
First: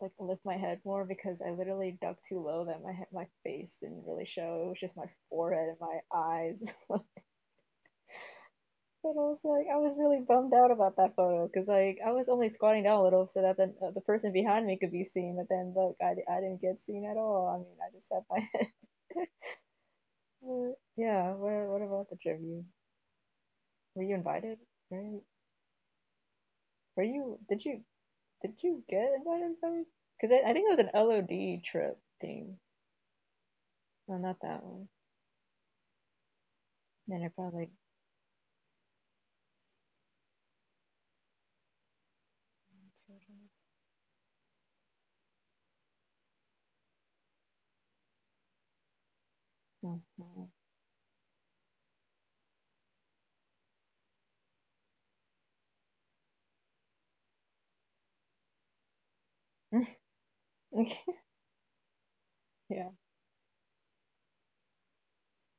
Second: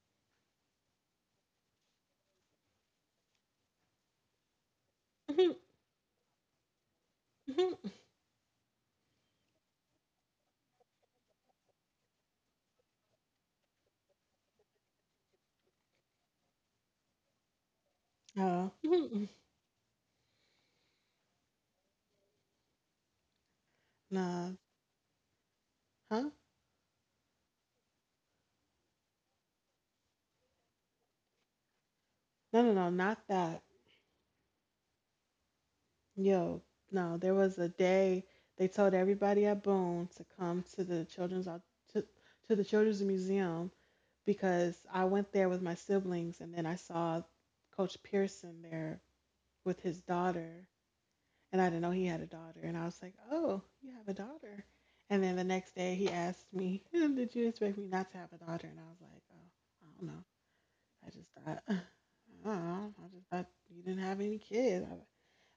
B: like lift my head more because I literally ducked too low that my head, my face didn't really show. It was just my forehead and my eyes. But also, like, I was really bummed out about that photo because, like, I was only squatting down a little so that the person behind me could be seen. But then, look, I didn't get seen at all. I mean, I just had my head.
A: Oh,
B: But, yeah. What about the trip? You, were you
A: nah.
B: invited? Were you,
A: Huh?
B: were you, did you get invited? Because I think it was an LOD trip thing.
A: No, no, no, not that.
B: No, not that one.
A: Yo, no.
B: Then I
A: There was a
B: probably
A: day they told everybody at Boone to come to to, to the children's museum because I went there with my siblings and then I saw Coach Pearson there with
B: no,
A: his
B: no.
A: daughter and I didn't know he had a daughter. And I was like, "Oh, you have a daughter." And then the next day he asked me, "Did you expect me not to have a daughter?" And I was like, "Oh, I don't know. I just thought, I don't
B: yeah.
A: know. I just thought you didn't have any kids."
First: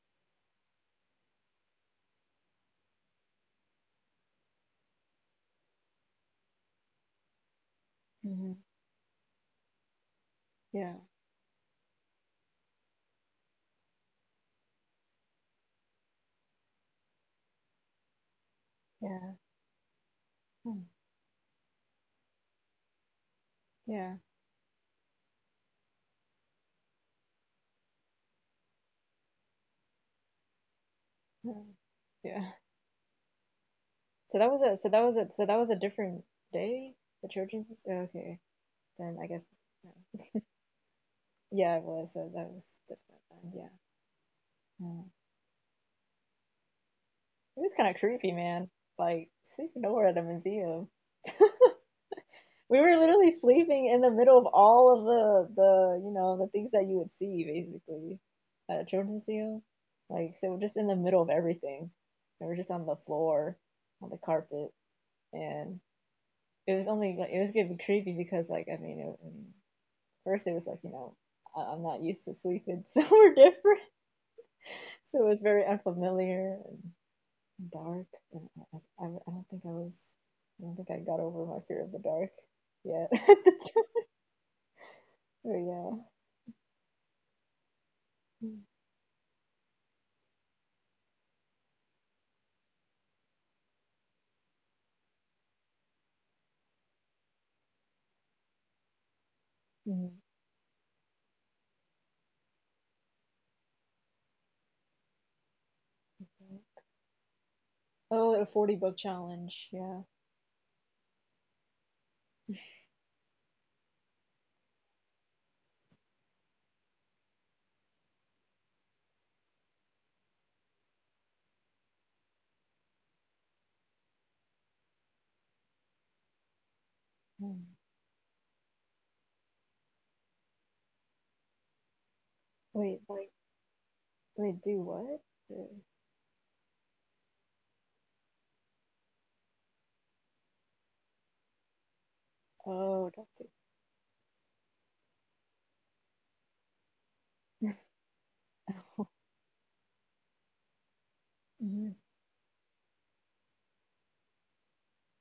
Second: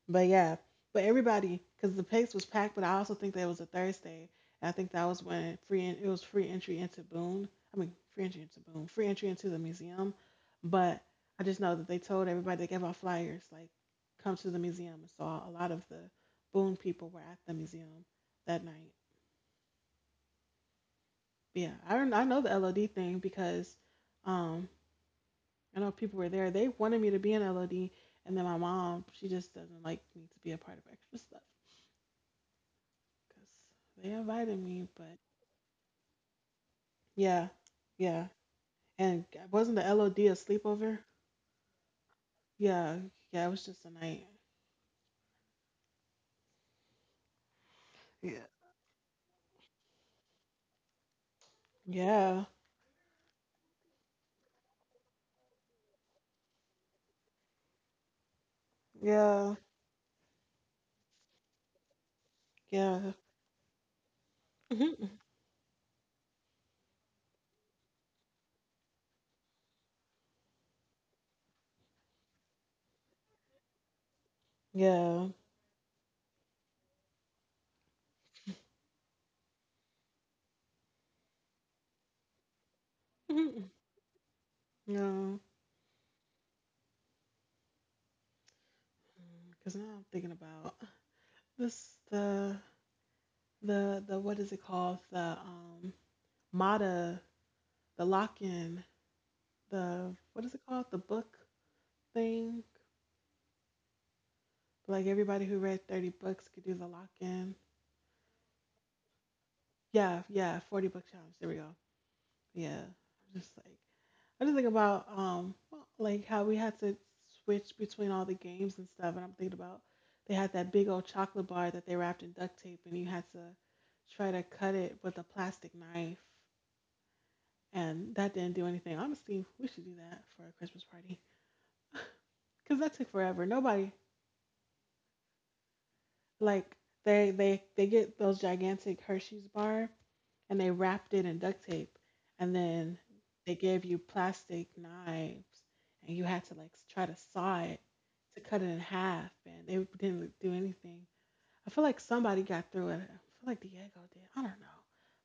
A: But yeah, but everybody, because the place was packed, but I also think that was a Thursday. And I think that was when it was free entry into Boone. I mean, free entry into
B: Hmm.
A: Boone, free entry into the museum.
B: Yeah.
A: But I just know that they told everybody they gave out flyers like, come to the museum. And so a lot of the Boone people were at the museum that night.
B: Yeah. Hmm.
A: Yeah, I know the LOD thing because
B: Yeah.
A: um, I know people were there. They wanted me to be an LOD, and then my mom she just doesn't like me to be a part of extra stuff.
B: Hmm. Yeah.
A: 'Cause they
B: So that
A: invited
B: was a
A: me, but
B: different day. The
A: yeah,
B: Trojans.
A: yeah.
B: Okay, then
A: And
B: I guess.
A: wasn't the LOD a
B: No.
A: sleepover?
B: Yeah, it was. So that was
A: Yeah,
B: different.
A: yeah. It
B: Then,
A: was
B: yeah.
A: just a night.
B: Mm. It was kind of creepy,
A: Yeah.
B: man. Like sleeping over at a museum.
A: Yeah,
B: We were literally sleeping in the middle of all of the the things that you would see basically at a children's
A: yeah,
B: museum. Like, so we're just in the middle of everything. And we're just on the
A: yeah,
B: floor, on the carpet,
A: Mhm.
B: and it was only like it was gonna be creepy because, like, I mean, first it was like I- am not used to sleeping somewhere different, so
A: yeah.
B: it was very unfamiliar and dark. And I don't think I don't think I got over my fear of the dark yet.
A: Mhm. No,
B: Oh yeah.
A: because now I'm thinking about this the what is it called the Mata the lock in the
B: Mhm.
A: what is it called the book thing like everybody who read 30 books could do the lock in
B: Oh, a 40 book challenge. Yeah.
A: yeah yeah 40 book challenge there we go. Yeah. Just like I just think about like how we had to switch between all the games and stuff, and I'm thinking about they had that big old chocolate bar that they wrapped in duct tape, and you had to try to cut it with a plastic knife,
B: Mm.
A: and that didn't do anything. Honestly, we should do that for a Christmas party. Cuz that
B: Wait,
A: took
B: like
A: forever. Nobody
B: Wait, do what?
A: like they get those gigantic Hershey's bar, and they wrapped it in duct tape, and then
B: Oh, don't
A: they gave you plastic knives, and you had to like try to saw it to cut it in
B: do.
A: half, and they didn't do anything. I feel
B: Mhm.
A: like somebody got through it. I feel like Diego did. I don't know,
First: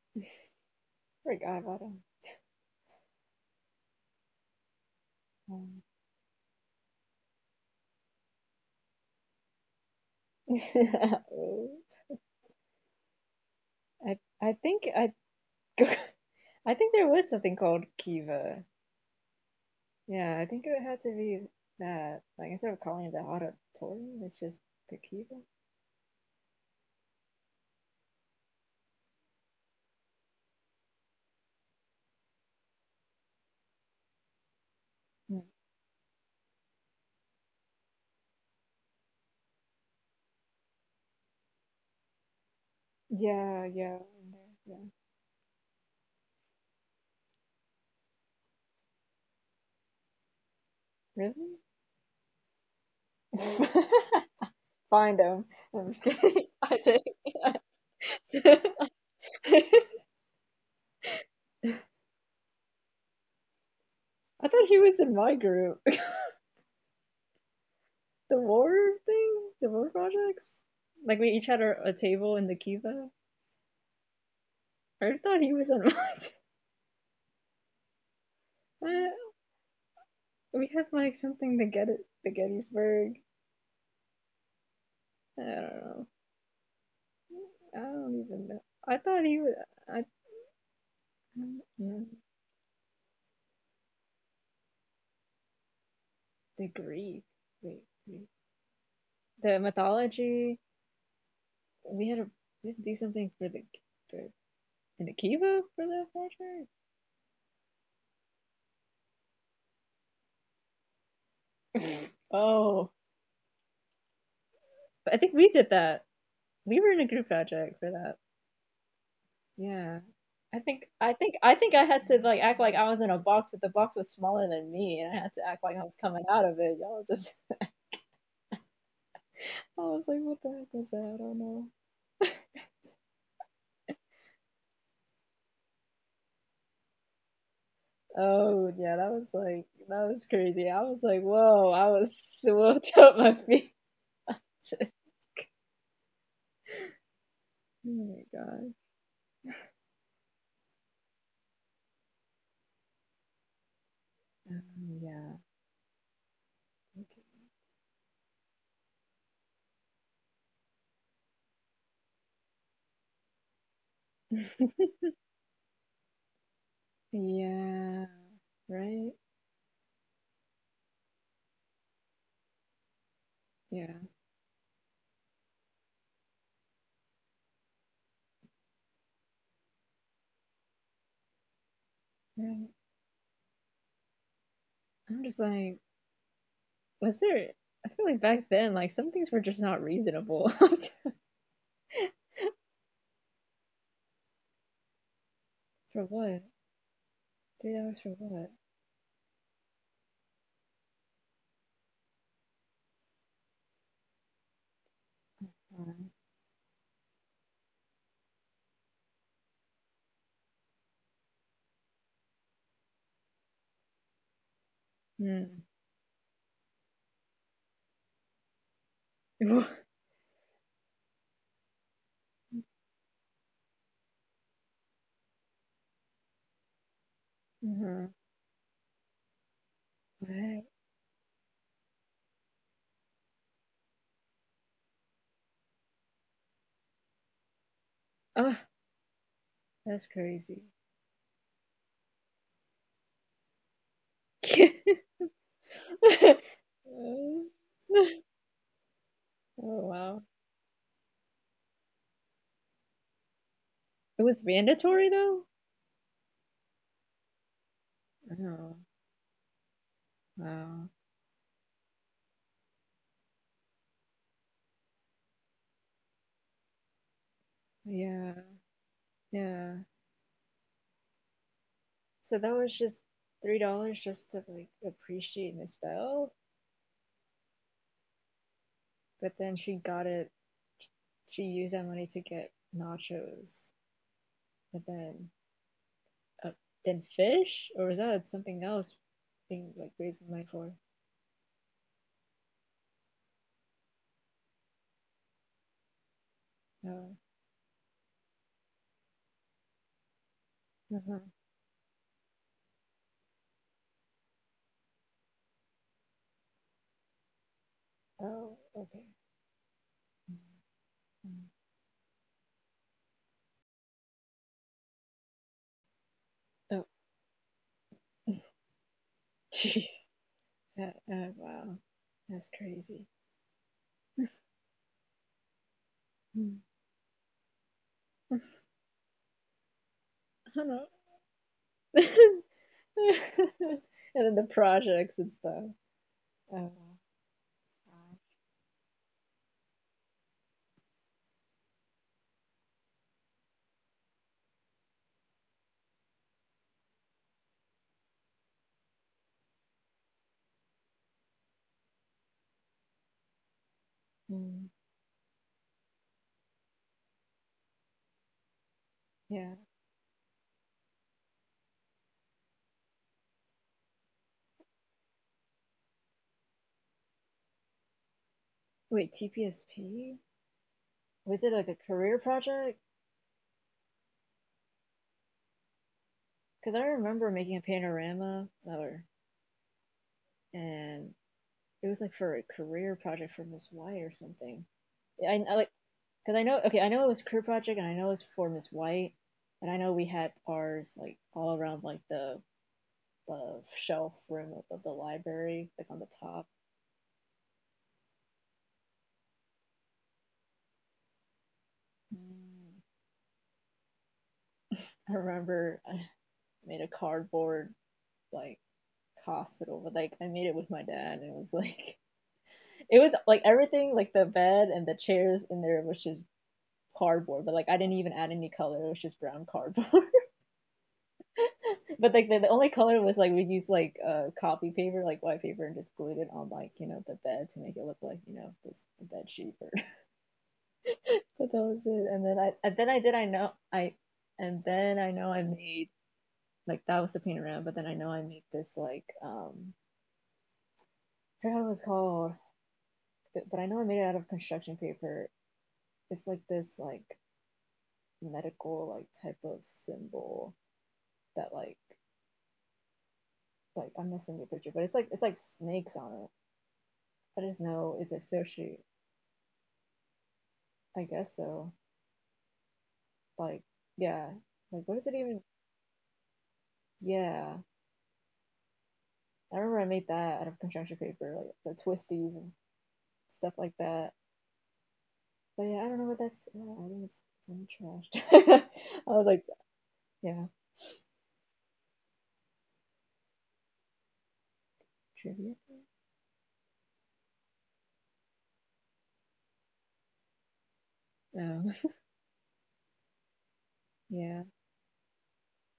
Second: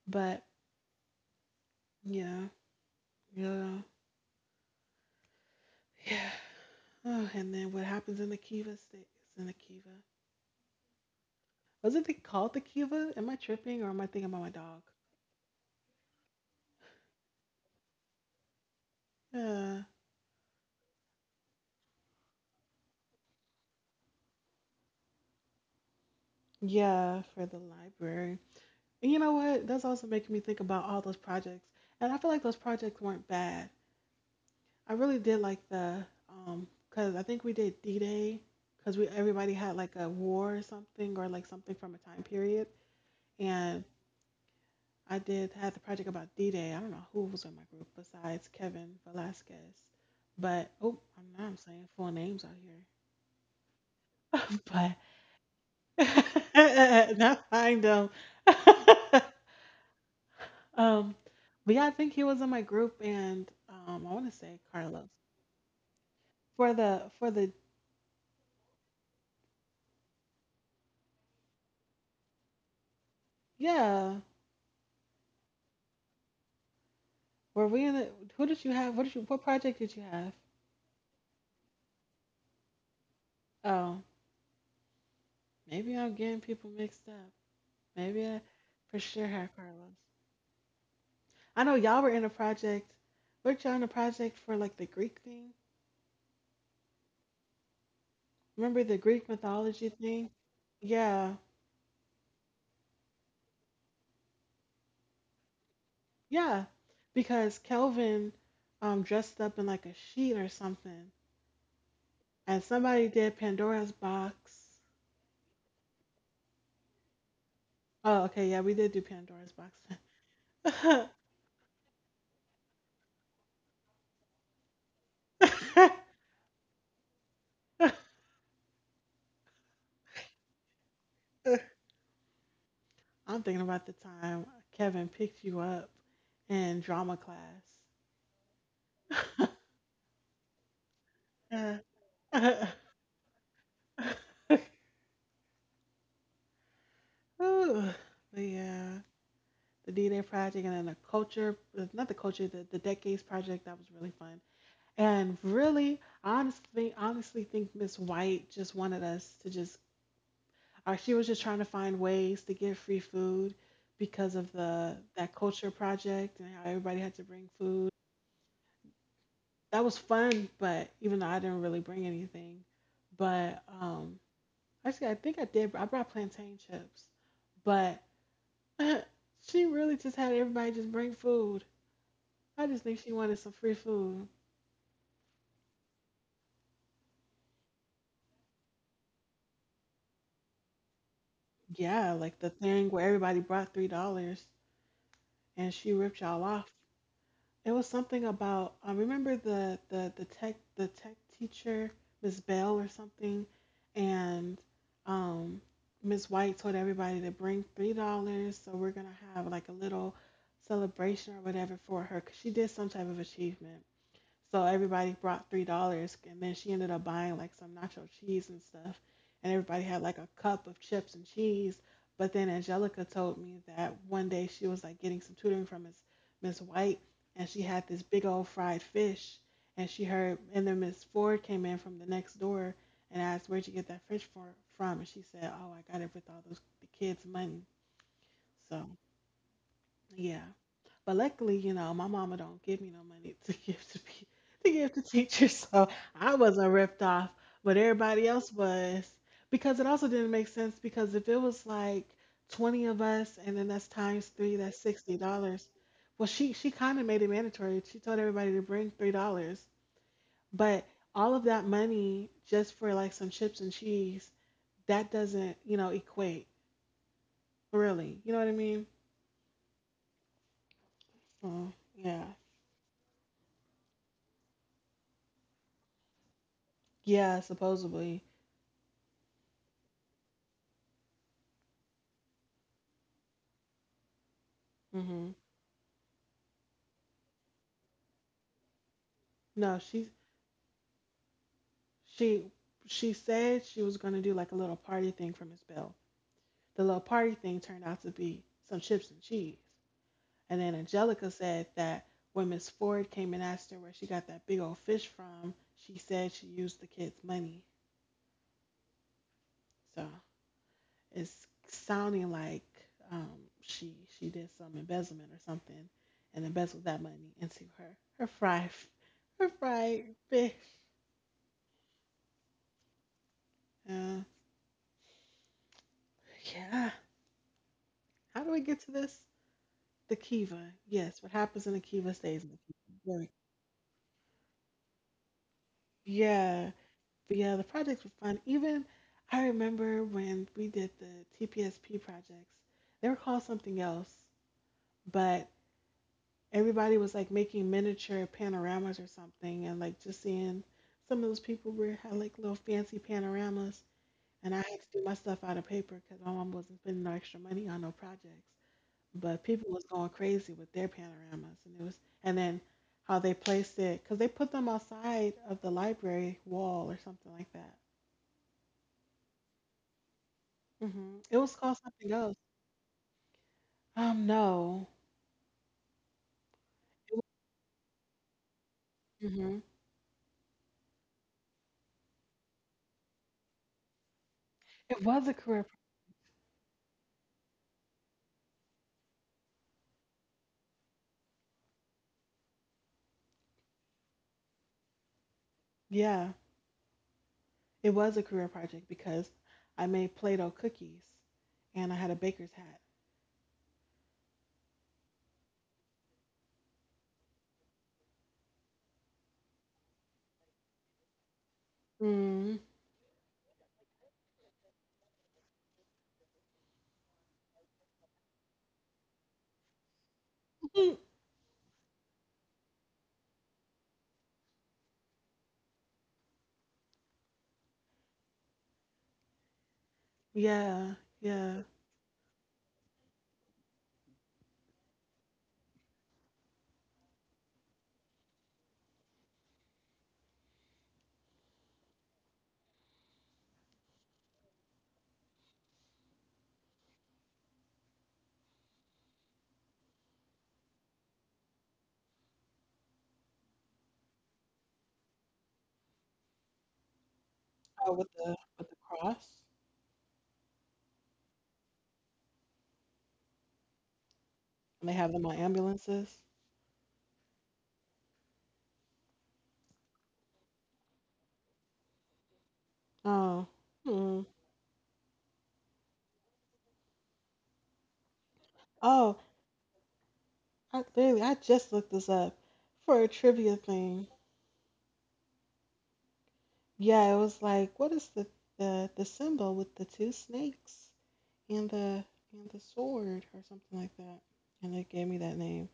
A: but
B: Forgot about him.
A: yeah, yeah,
B: Um,
A: yeah. Oh, and then what happens in the kiva stays in the kiva. Wasn't it called the kiva? Am I tripping, or am I
B: I
A: thinking about my
B: I
A: dog?
B: think I I think there was something called Kiva.
A: Yeah,
B: Yeah, I think it had to be that. Like instead of calling it the auditorium, it's just the Kiva.
A: yeah, for the library. And you know what? That's also making me think about all those projects. And I feel like those projects weren't bad. I really did
B: Hmm.
A: like the um cuz I think we did D-Day, cuz we everybody had like a war or something, or like something from a time period,
B: Yeah,
A: and
B: yeah,
A: I did had the project about D-Day. I don't know who was in my group besides Kevin Velasquez. But oh, I'm
B: yeah.
A: now I'm saying full names out
B: Really?
A: here.
B: Find him. No, I'm just kidding. I take.
A: but not I them. Um, but yeah, I think he was in my group, and I want to
B: I
A: say
B: thought he was
A: Carlos
B: in my group.
A: for the for the.
B: The war thing, the war projects. Like we each had a table in the Kiva.
A: Yeah.
B: I thought he was on my.
A: Were we in it? Who did you have? What did you? What project did you have?
B: We had like something to get it, the Gettysburg.
A: Oh,
B: I don't
A: maybe
B: know.
A: I'm getting people mixed up.
B: I don't
A: Maybe I
B: even know. I
A: for
B: thought
A: sure
B: he was.
A: had Carlos.
B: I,
A: I know
B: mm,
A: y'all were in a project. Weren't y'all in a project for like the Greek thing?
B: the Greek. Wait, Greek.
A: Remember the Greek
B: The
A: mythology thing?
B: mythology.
A: Yeah,
B: We had a we had to do something for the for in the Kiva for that
A: yeah.
B: project.
A: Because Kelvin dressed up in like a sheet or something. And
B: Oh,
A: somebody did Pandora's box.
B: I think we did that. We were in a group project for that.
A: Oh, okay, yeah, we did do Pandora's box.
B: Yeah. I think I think I think I had to like act like I was in a box, but the box was smaller than me, and I had to act like I was coming out of it. Y'all just I was like, what the heck was that? I don't know.
A: I'm thinking about the time Kevin picked you up in drama class.
B: Oh yeah, that was like that was crazy. I was like, whoa, I was swept up my feet.
A: Ooh,
B: Oh my
A: the
B: God.
A: uh, the D-Day project, and then the culture, not the culture, the decades project. That was really fun.
B: Um, yeah.
A: And really, honestly think Miss White just wanted us to just, or she was just trying to find ways to get free food because of the
B: Okay.
A: that culture project and how everybody had to bring food.
B: Yeah. Right?
A: That was fun, but even though I didn't really bring anything, but
B: Yeah.
A: actually I think I did. I brought plantain chips, but she really just had everybody just bring food.
B: Right.
A: I just think she wanted some free food.
B: I'm just like, was there? I feel like back then, like some things were just not reasonable. For
A: Yeah, like the thing where everybody brought $3 and she ripped
B: what?
A: y'all off.
B: Three
A: It was
B: hours for
A: something
B: what?
A: about I remember the tech teacher Miss Bell or something, and um
B: Um,
A: Miss White told everybody to bring $3, so we're gonna have like a little celebration or whatever for her because she did some type of achievement. So everybody brought
B: hmm.
A: $3, and then she ended up buying like some nacho cheese and stuff, and everybody had like a cup of chips and cheese. But then Angelica told me that one day she was like getting some tutoring from Miss White, and she had this
B: Uh-huh.
A: big old fried fish, and she heard,
B: Right.
A: and then Miss Ford came in from the next door and asked, "Where'd you get that fish for, from?" And she said, "Oh, I got it with all those the kids' money."
B: Oh,
A: So
B: that's
A: yeah,
B: crazy.
A: but luckily, you know, my mama don't give me no money to give to to give to teachers, so I wasn't ripped off, but everybody else was. Because
B: Oh,
A: it also
B: wow.
A: didn't make sense, because if it was like 20 of us, and then that's
B: It
A: times
B: was
A: three, that's
B: mandatory
A: sixty
B: though?
A: dollars. Well, she kind of made it mandatory. She told everybody to
B: Oh,
A: bring $3,
B: wow.
A: but all of that money just for like some chips and cheese that doesn't equate really. You
B: Yeah,
A: know what I mean?
B: yeah.
A: So yeah,
B: So that was just $3 just to like appreciate Miss Bell,
A: yeah, supposedly.
B: but then she got it. She used that money to get nachos, but
A: Mm-hmm.
B: uh, then fish, or was that something else? Being
A: No,
B: like raising money for.
A: she she said she was gonna do like a little party thing for Miss Bell. The little
B: Oh,
A: party thing turned out to be some chips and cheese. And then
B: uh-huh.
A: Angelica said that when Miss Ford came and asked her where she got that big old fish from, she said she used the kids' money.
B: Oh, okay.
A: So
B: Mhm.
A: it's sounding like um, she did some embezzlement or something, and
B: Oh,
A: embezzled that money into her her fried f- her
B: jeez.
A: fried fish.
B: That, wow. That's crazy.
A: Uh,
B: Mm.
A: yeah.
B: I
A: How do we get to this? The
B: don't
A: Kiva.
B: know.
A: Yes, what happens in the Kiva stays in the Kiva. Very-
B: And then the projects and stuff. Oh,
A: Yeah. But yeah, the projects were
B: wow.
A: fun. Even I remember when we did the TPSP projects, they were called something else, but everybody was like making miniature panoramas or something, and like just seeing, some of those people were had like little fancy panoramas, and I
B: Mm,
A: had to do my stuff out of paper because my mom wasn't spending no extra money on no projects. But
B: yeah.
A: people was going crazy with their panoramas, and it was, and then how they placed it, because they put them outside of the library wall or something like that.
B: Wait, TPSP?
A: It
B: Was it
A: was
B: like a
A: called something
B: career
A: else.
B: project?
A: No.
B: Because I remember making a panorama letter,
A: hmm
B: and it was like for a career project for Miss White or something.
A: it was
B: Yeah,
A: a
B: I like because I know, okay, I know it was a career project, and I know it was for Miss White, and I know we had ours like all around like the shelf rim of the library, like on the
A: yeah,
B: top.
A: it was a career project, because I made Play-Doh cookies and I had a baker's
B: Mm.
A: hat.
B: I remember I made a cardboard like hospital, but like I made it with my dad, and it was like
A: Mm.
B: it was like everything, like the bed and the chairs in there was just cardboard, but like I didn't even add any color. It was just brown cardboard. But like the only color was like we used like copy paper, like white paper, and just glued it on like the bed to make it look like this bed sheet. Or...
A: Yeah.
B: but that
A: Yeah.
B: was it. And then I did I know I and then I know I made like that was the paint around, but then I know I made this like, um, I forgot what it was called, but I know I made it out of construction paper. It's like this like medical like type of symbol that like I'm not sending you a picture, but it's like snakes on it. I just know
A: Oh,
B: it's
A: with
B: a
A: the with
B: sushi.
A: the cross.
B: I guess so. Like yeah, like
A: And
B: what
A: they
B: is it
A: have them
B: even?
A: on ambulances.
B: Yeah, I remember I made that out of construction paper, like the twisties and stuff
A: Oh.
B: like that.
A: Mm.
B: But yeah, I don't know what that's. Yeah, I think it's some trash. I
A: Oh,
B: was like, yeah,
A: I literally I just looked this up for a trivia thing.
B: trivia.
A: Yeah, it was like, what is the symbol with the two snakes, and
B: Oh,
A: the sword or something like that.
B: yeah.
A: And they gave me that name.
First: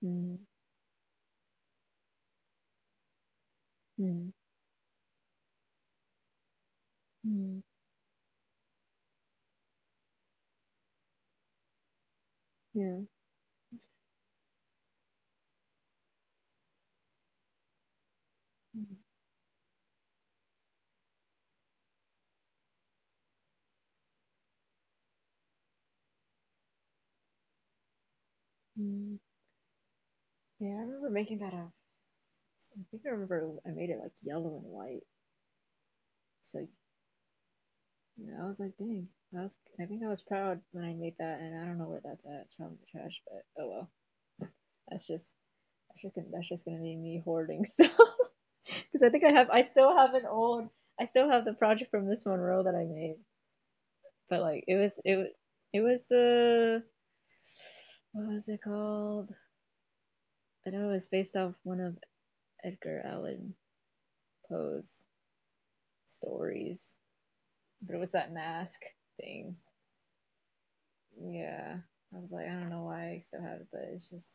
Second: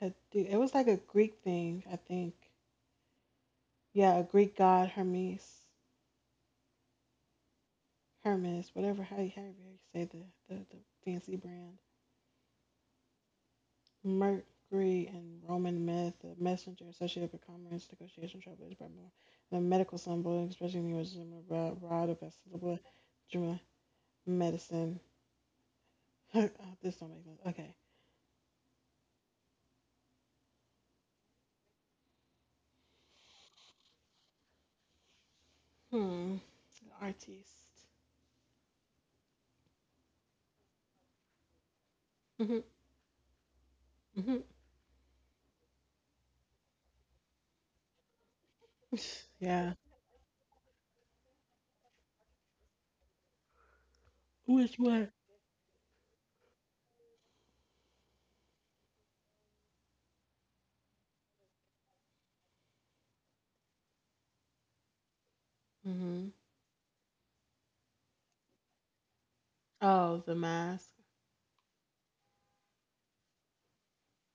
A: Cadu-
B: Mm-hmm.
A: It was like a Greek thing, I think. Yeah, a Greek god Hermes,
B: Mm,
A: Whatever, however you say the fancy brand.
B: yeah.
A: Mercury in Roman myth, the messenger associated with commerce, negotiation, travel, is
B: Mm,
A: more. The medical symbol, expressing the origin of rod, of vegetable, Juma, medicine. Oh, this don't make sense. Okay.
B: mm. Yeah, I remember making that out. I think I remember I made it like yellow and white.
A: Hmm.
B: So
A: Artiste.
B: you know, I was like, dang, I was. I think I was proud when I made that, and I don't know where that's at. It's
A: Hmm.
B: probably in the trash, but oh well.
A: Hmm.
B: That's just that's just gonna be me hoarding stuff. Because I think I have I
A: Yeah.
B: still have an old. I still have the project from Miss Monroe that I made, but like it
A: Which
B: was
A: one?
B: it was it was the what was it called? I know it was based off one of Edgar Allan Poe's
A: Hmm.
B: stories, but it was that mask thing.
A: Oh, the mask.
B: Yeah. I was like, I don't know why I still have it, but it's just.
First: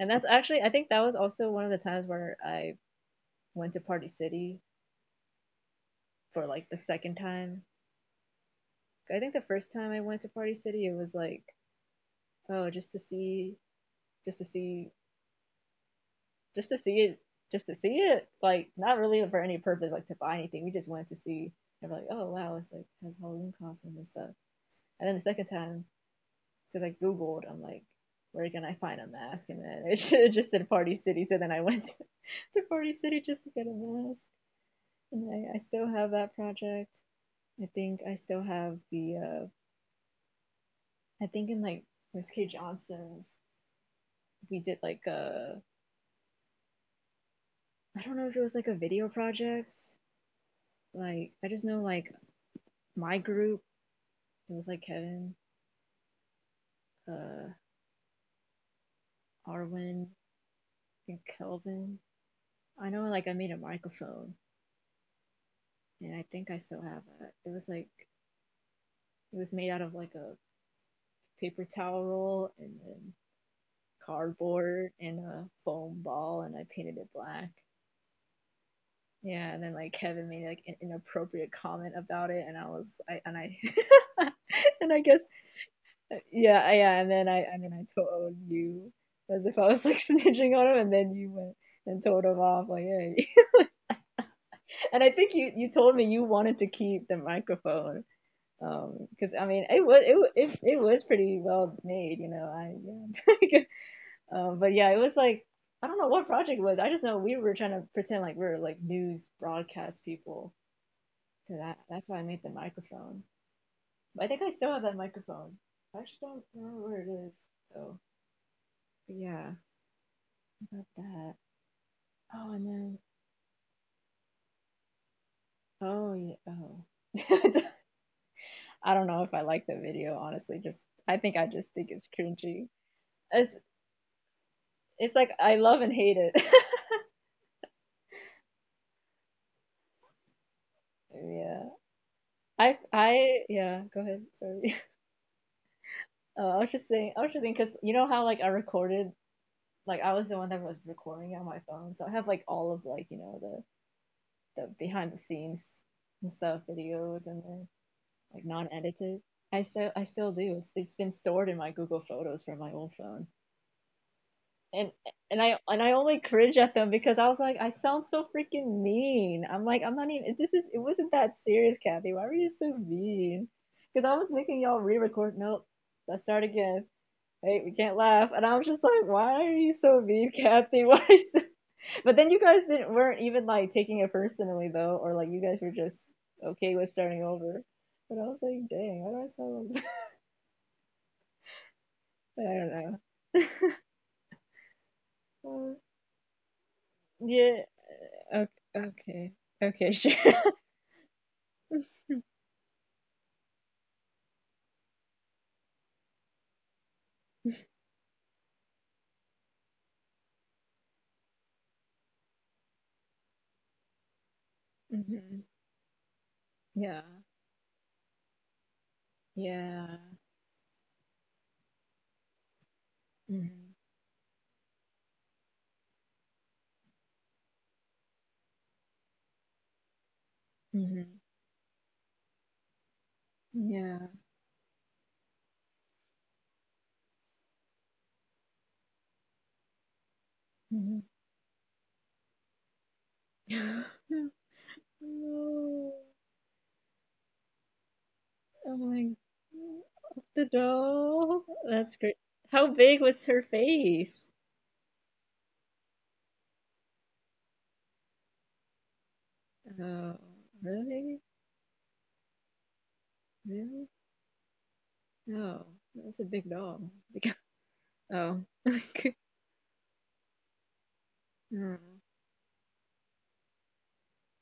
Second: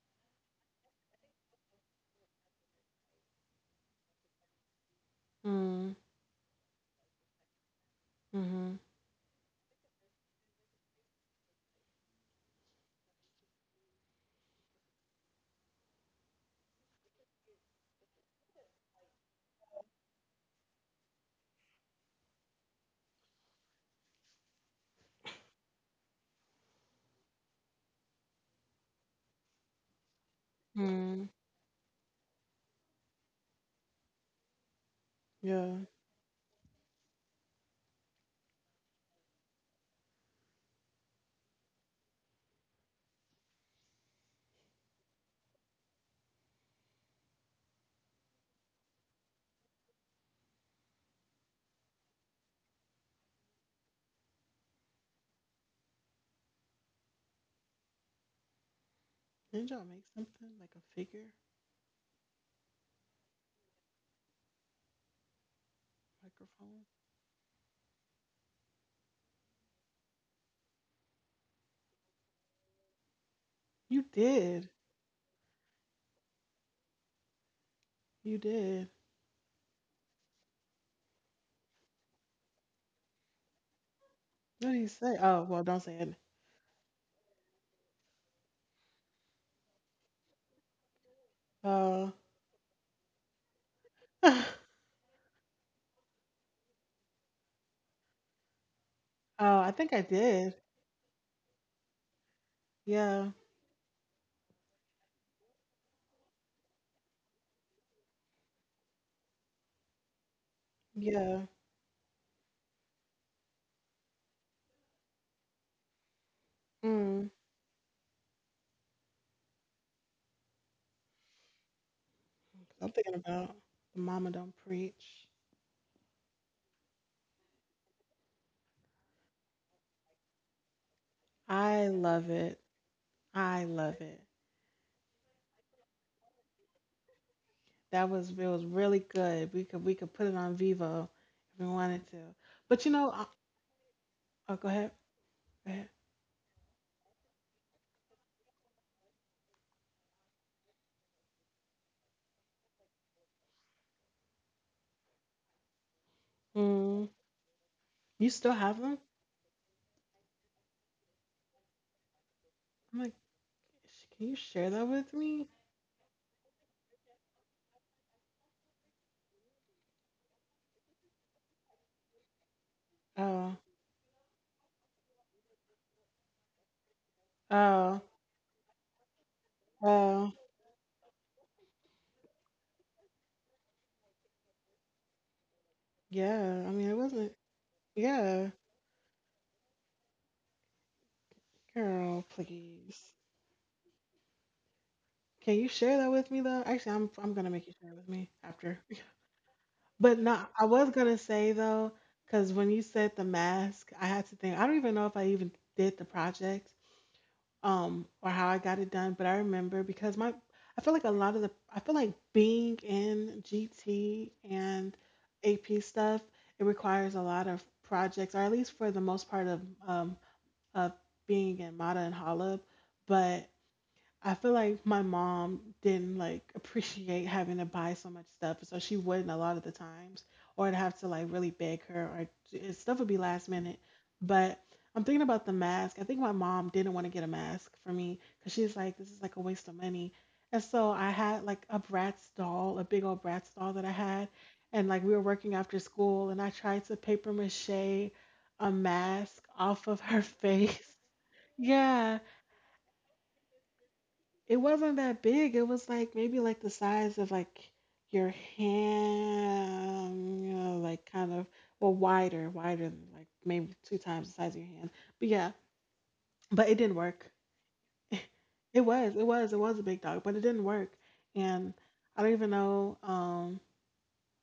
B: And that's actually, I think that was also one of the times where I went to Party City
A: Mm.
B: for like the second time.
A: Hmm.
B: I think the first time I went to Party City, it was like, oh, just to see, just to see, just to see it, just to see it. Like, not really for any purpose, like to buy anything. We just went to see. And we're like, oh, wow, it's like, has Halloween costume and stuff. And then the second time, because I googled. I'm like, where can I find a mask? And then it should have just said Party City.
A: Mm.
B: So then I went to, to Party City just to get a mask. And I
A: Yeah.
B: still have that project. I think I still have the. Uh, I think in like Miss K Johnson's, we did like a. I don't know if it was like a video project. Like I just know like my group. It was like Kevin, uh,
A: Didn't y'all make
B: Arwin,
A: something like a
B: and
A: figure?
B: Kelvin. I know like I made a microphone, and I think I still
A: Microphone?
B: have that. It was like it was made out of like a paper towel roll and then
A: You did.
B: cardboard and a foam ball, and I painted it black.
A: You did.
B: Yeah, and then like Kevin made like an inappropriate comment about it, and I
A: What did you
B: and I
A: say?
B: guess
A: Oh, well, don't say it.
B: yeah, and then I mean I told you as if I was like snitching on him, and then you went and
A: Oh.
B: told him off like, hey, and I think you you told me you wanted to keep the microphone, because I
A: Oh,
B: mean
A: I
B: it
A: think I
B: was it,
A: did.
B: it it was pretty well made, you know
A: Yeah.
B: I yeah. But yeah, it was like I don't know what project it was. I just know we were trying to pretend like we are like news broadcast people
A: Yeah.
B: because that's why I made the microphone. But I think I still have that microphone. I actually don't remember where it
A: Mm.
B: is. So but yeah, about that. Oh, and
A: I'm
B: then
A: thinking about The Mama Don't Preach.
B: oh yeah, oh. I don't know if I like the video honestly. Just I think I just think
A: I
B: it's
A: love it.
B: cringy. It's
A: I love it.
B: I love and hate it.
A: That was it was really good. We could put it on Vivo if
B: yeah.
A: we wanted to. But you know, I,
B: I yeah. Go ahead.
A: oh, go
B: Sorry.
A: ahead. Go ahead.
B: Oh, I was just saying, because you know how like I recorded, like I was the one that was recording on my phone, so I have like all of like the behind the scenes and stuff,
A: Mm.
B: videos, and then
A: You
B: like
A: still have them?
B: non-edited. I still do. It's been stored in my Google Photos from my old
A: I'm like,
B: phone,
A: "Sh- can you share that
B: and
A: with me?"
B: I only cringe at them because I was like, I sound so freaking mean. I'm like, I'm not even. This is it wasn't that serious, Kathy. Why were you so mean?
A: Oh.
B: Because I was making y'all re-record. Nope, let's start again. Right? We can't
A: Oh.
B: laugh. And I was just like, why are you so mean,
A: Oh.
B: Kathy? Why? Are you so... But then you guys didn't weren't even like taking it personally though, or like you guys were just
A: Yeah. I
B: okay with
A: mean, it
B: starting
A: wasn't.
B: over. But I was
A: Yeah.
B: like, dang, why do I sound? Like
A: Girl,
B: that?" I don't
A: please.
B: know.
A: Can you
B: Uh,
A: share that with me though? Actually, I'm gonna
B: yeah.
A: make you share it with me
B: Okay.
A: after.
B: Okay. Okay. Sure.
A: But no, I was gonna say though, because when you said the mask, I had to think. I don't even know if I even did the project, or how I got it done. But I remember because my, I feel like a lot of the, I feel like being in GT and
B: Hmm.
A: AP stuff, it
B: Yeah.
A: requires a lot of projects, or at least for the most part
B: Yeah.
A: um of being in Mata and Holub. But
B: Hmm.
A: I feel like my mom didn't like appreciate having to buy so much stuff, so she wouldn't a lot of the times, or I'd have to
B: Hmm.
A: like really beg her, or and stuff would be last minute.
B: Yeah.
A: But I'm thinking about the mask. I think my mom didn't want to get a mask for me because she's like, this is like a waste of money. And so I
B: Hmm.
A: had like a Bratz doll, a big old Bratz doll that I had, and like we were working after
B: No.
A: school, and I tried to paper mache a
B: Oh my,
A: mask off of her
B: off the
A: face.
B: doll. That's great.
A: Yeah,
B: How big was her face?
A: it wasn't that big. It was like maybe like the size of like your
B: Oh,
A: hand, you know, like
B: really?
A: kind of, well, wider, wider than like maybe
B: Really?
A: two times the size of your hand. But yeah,
B: No, that's a big
A: but it
B: doll.
A: didn't work.
B: Oh,
A: It was,
B: okay.
A: it was, it was a big dog, but it didn't work. And
B: Oh.
A: I don't even know,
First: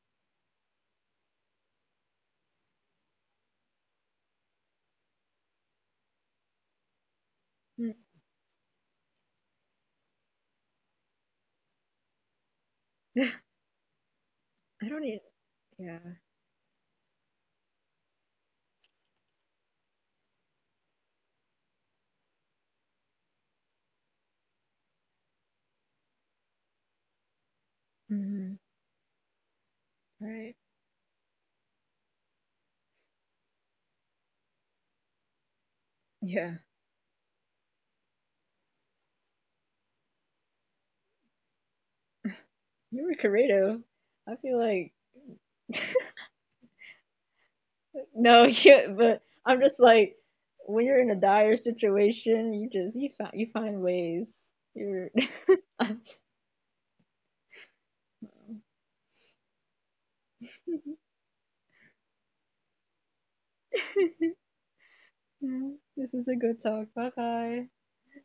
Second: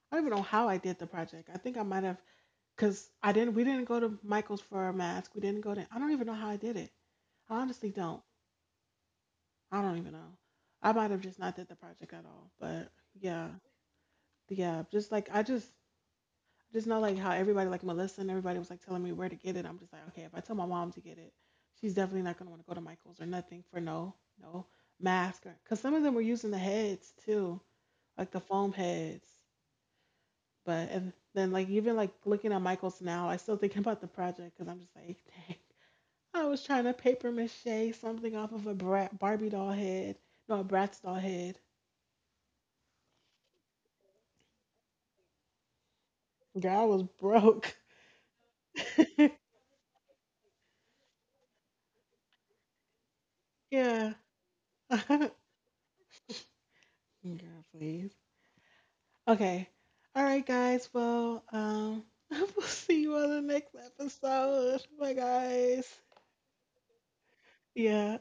A: I don't even know how I did the project. I think I might have, cause I didn't, we didn't go to Michael's for a mask. We didn't go to, I don't even know how I did it. I honestly
B: Mm.
A: don't. I don't even know. I might have just not did the project at all. But
B: I
A: yeah, yeah,
B: don't
A: just
B: need.
A: like I just
B: Yeah.
A: just know like how everybody, like Melissa and everybody, was like telling me where to get it. I'm just like, okay, if I tell my mom to get it, she's definitely not gonna want to go to Michael's or nothing for no no mask, or because some of them were using the heads too, like the
B: Hmm.
A: foam heads.
B: Right.
A: But and then like even like looking at Michael's now, I still thinking about the project because I'm just like, dang, I
B: Yeah.
A: was trying to paper mache something off of a brat, Barbie doll head, no, a Bratz doll head.
B: You were creative. I feel like
A: Girl, I was broke.
B: no, yeah, but I'm just like when you're in a dire situation, you just you find
A: Yeah.
B: ways. You're.
A: Girl,
B: I'm just-
A: please. Okay. All right, guys. Well, we'll see you on the next episode. Bye,
B: Yeah,
A: guys.
B: this was a good talk. Bye bye.
A: Yeah.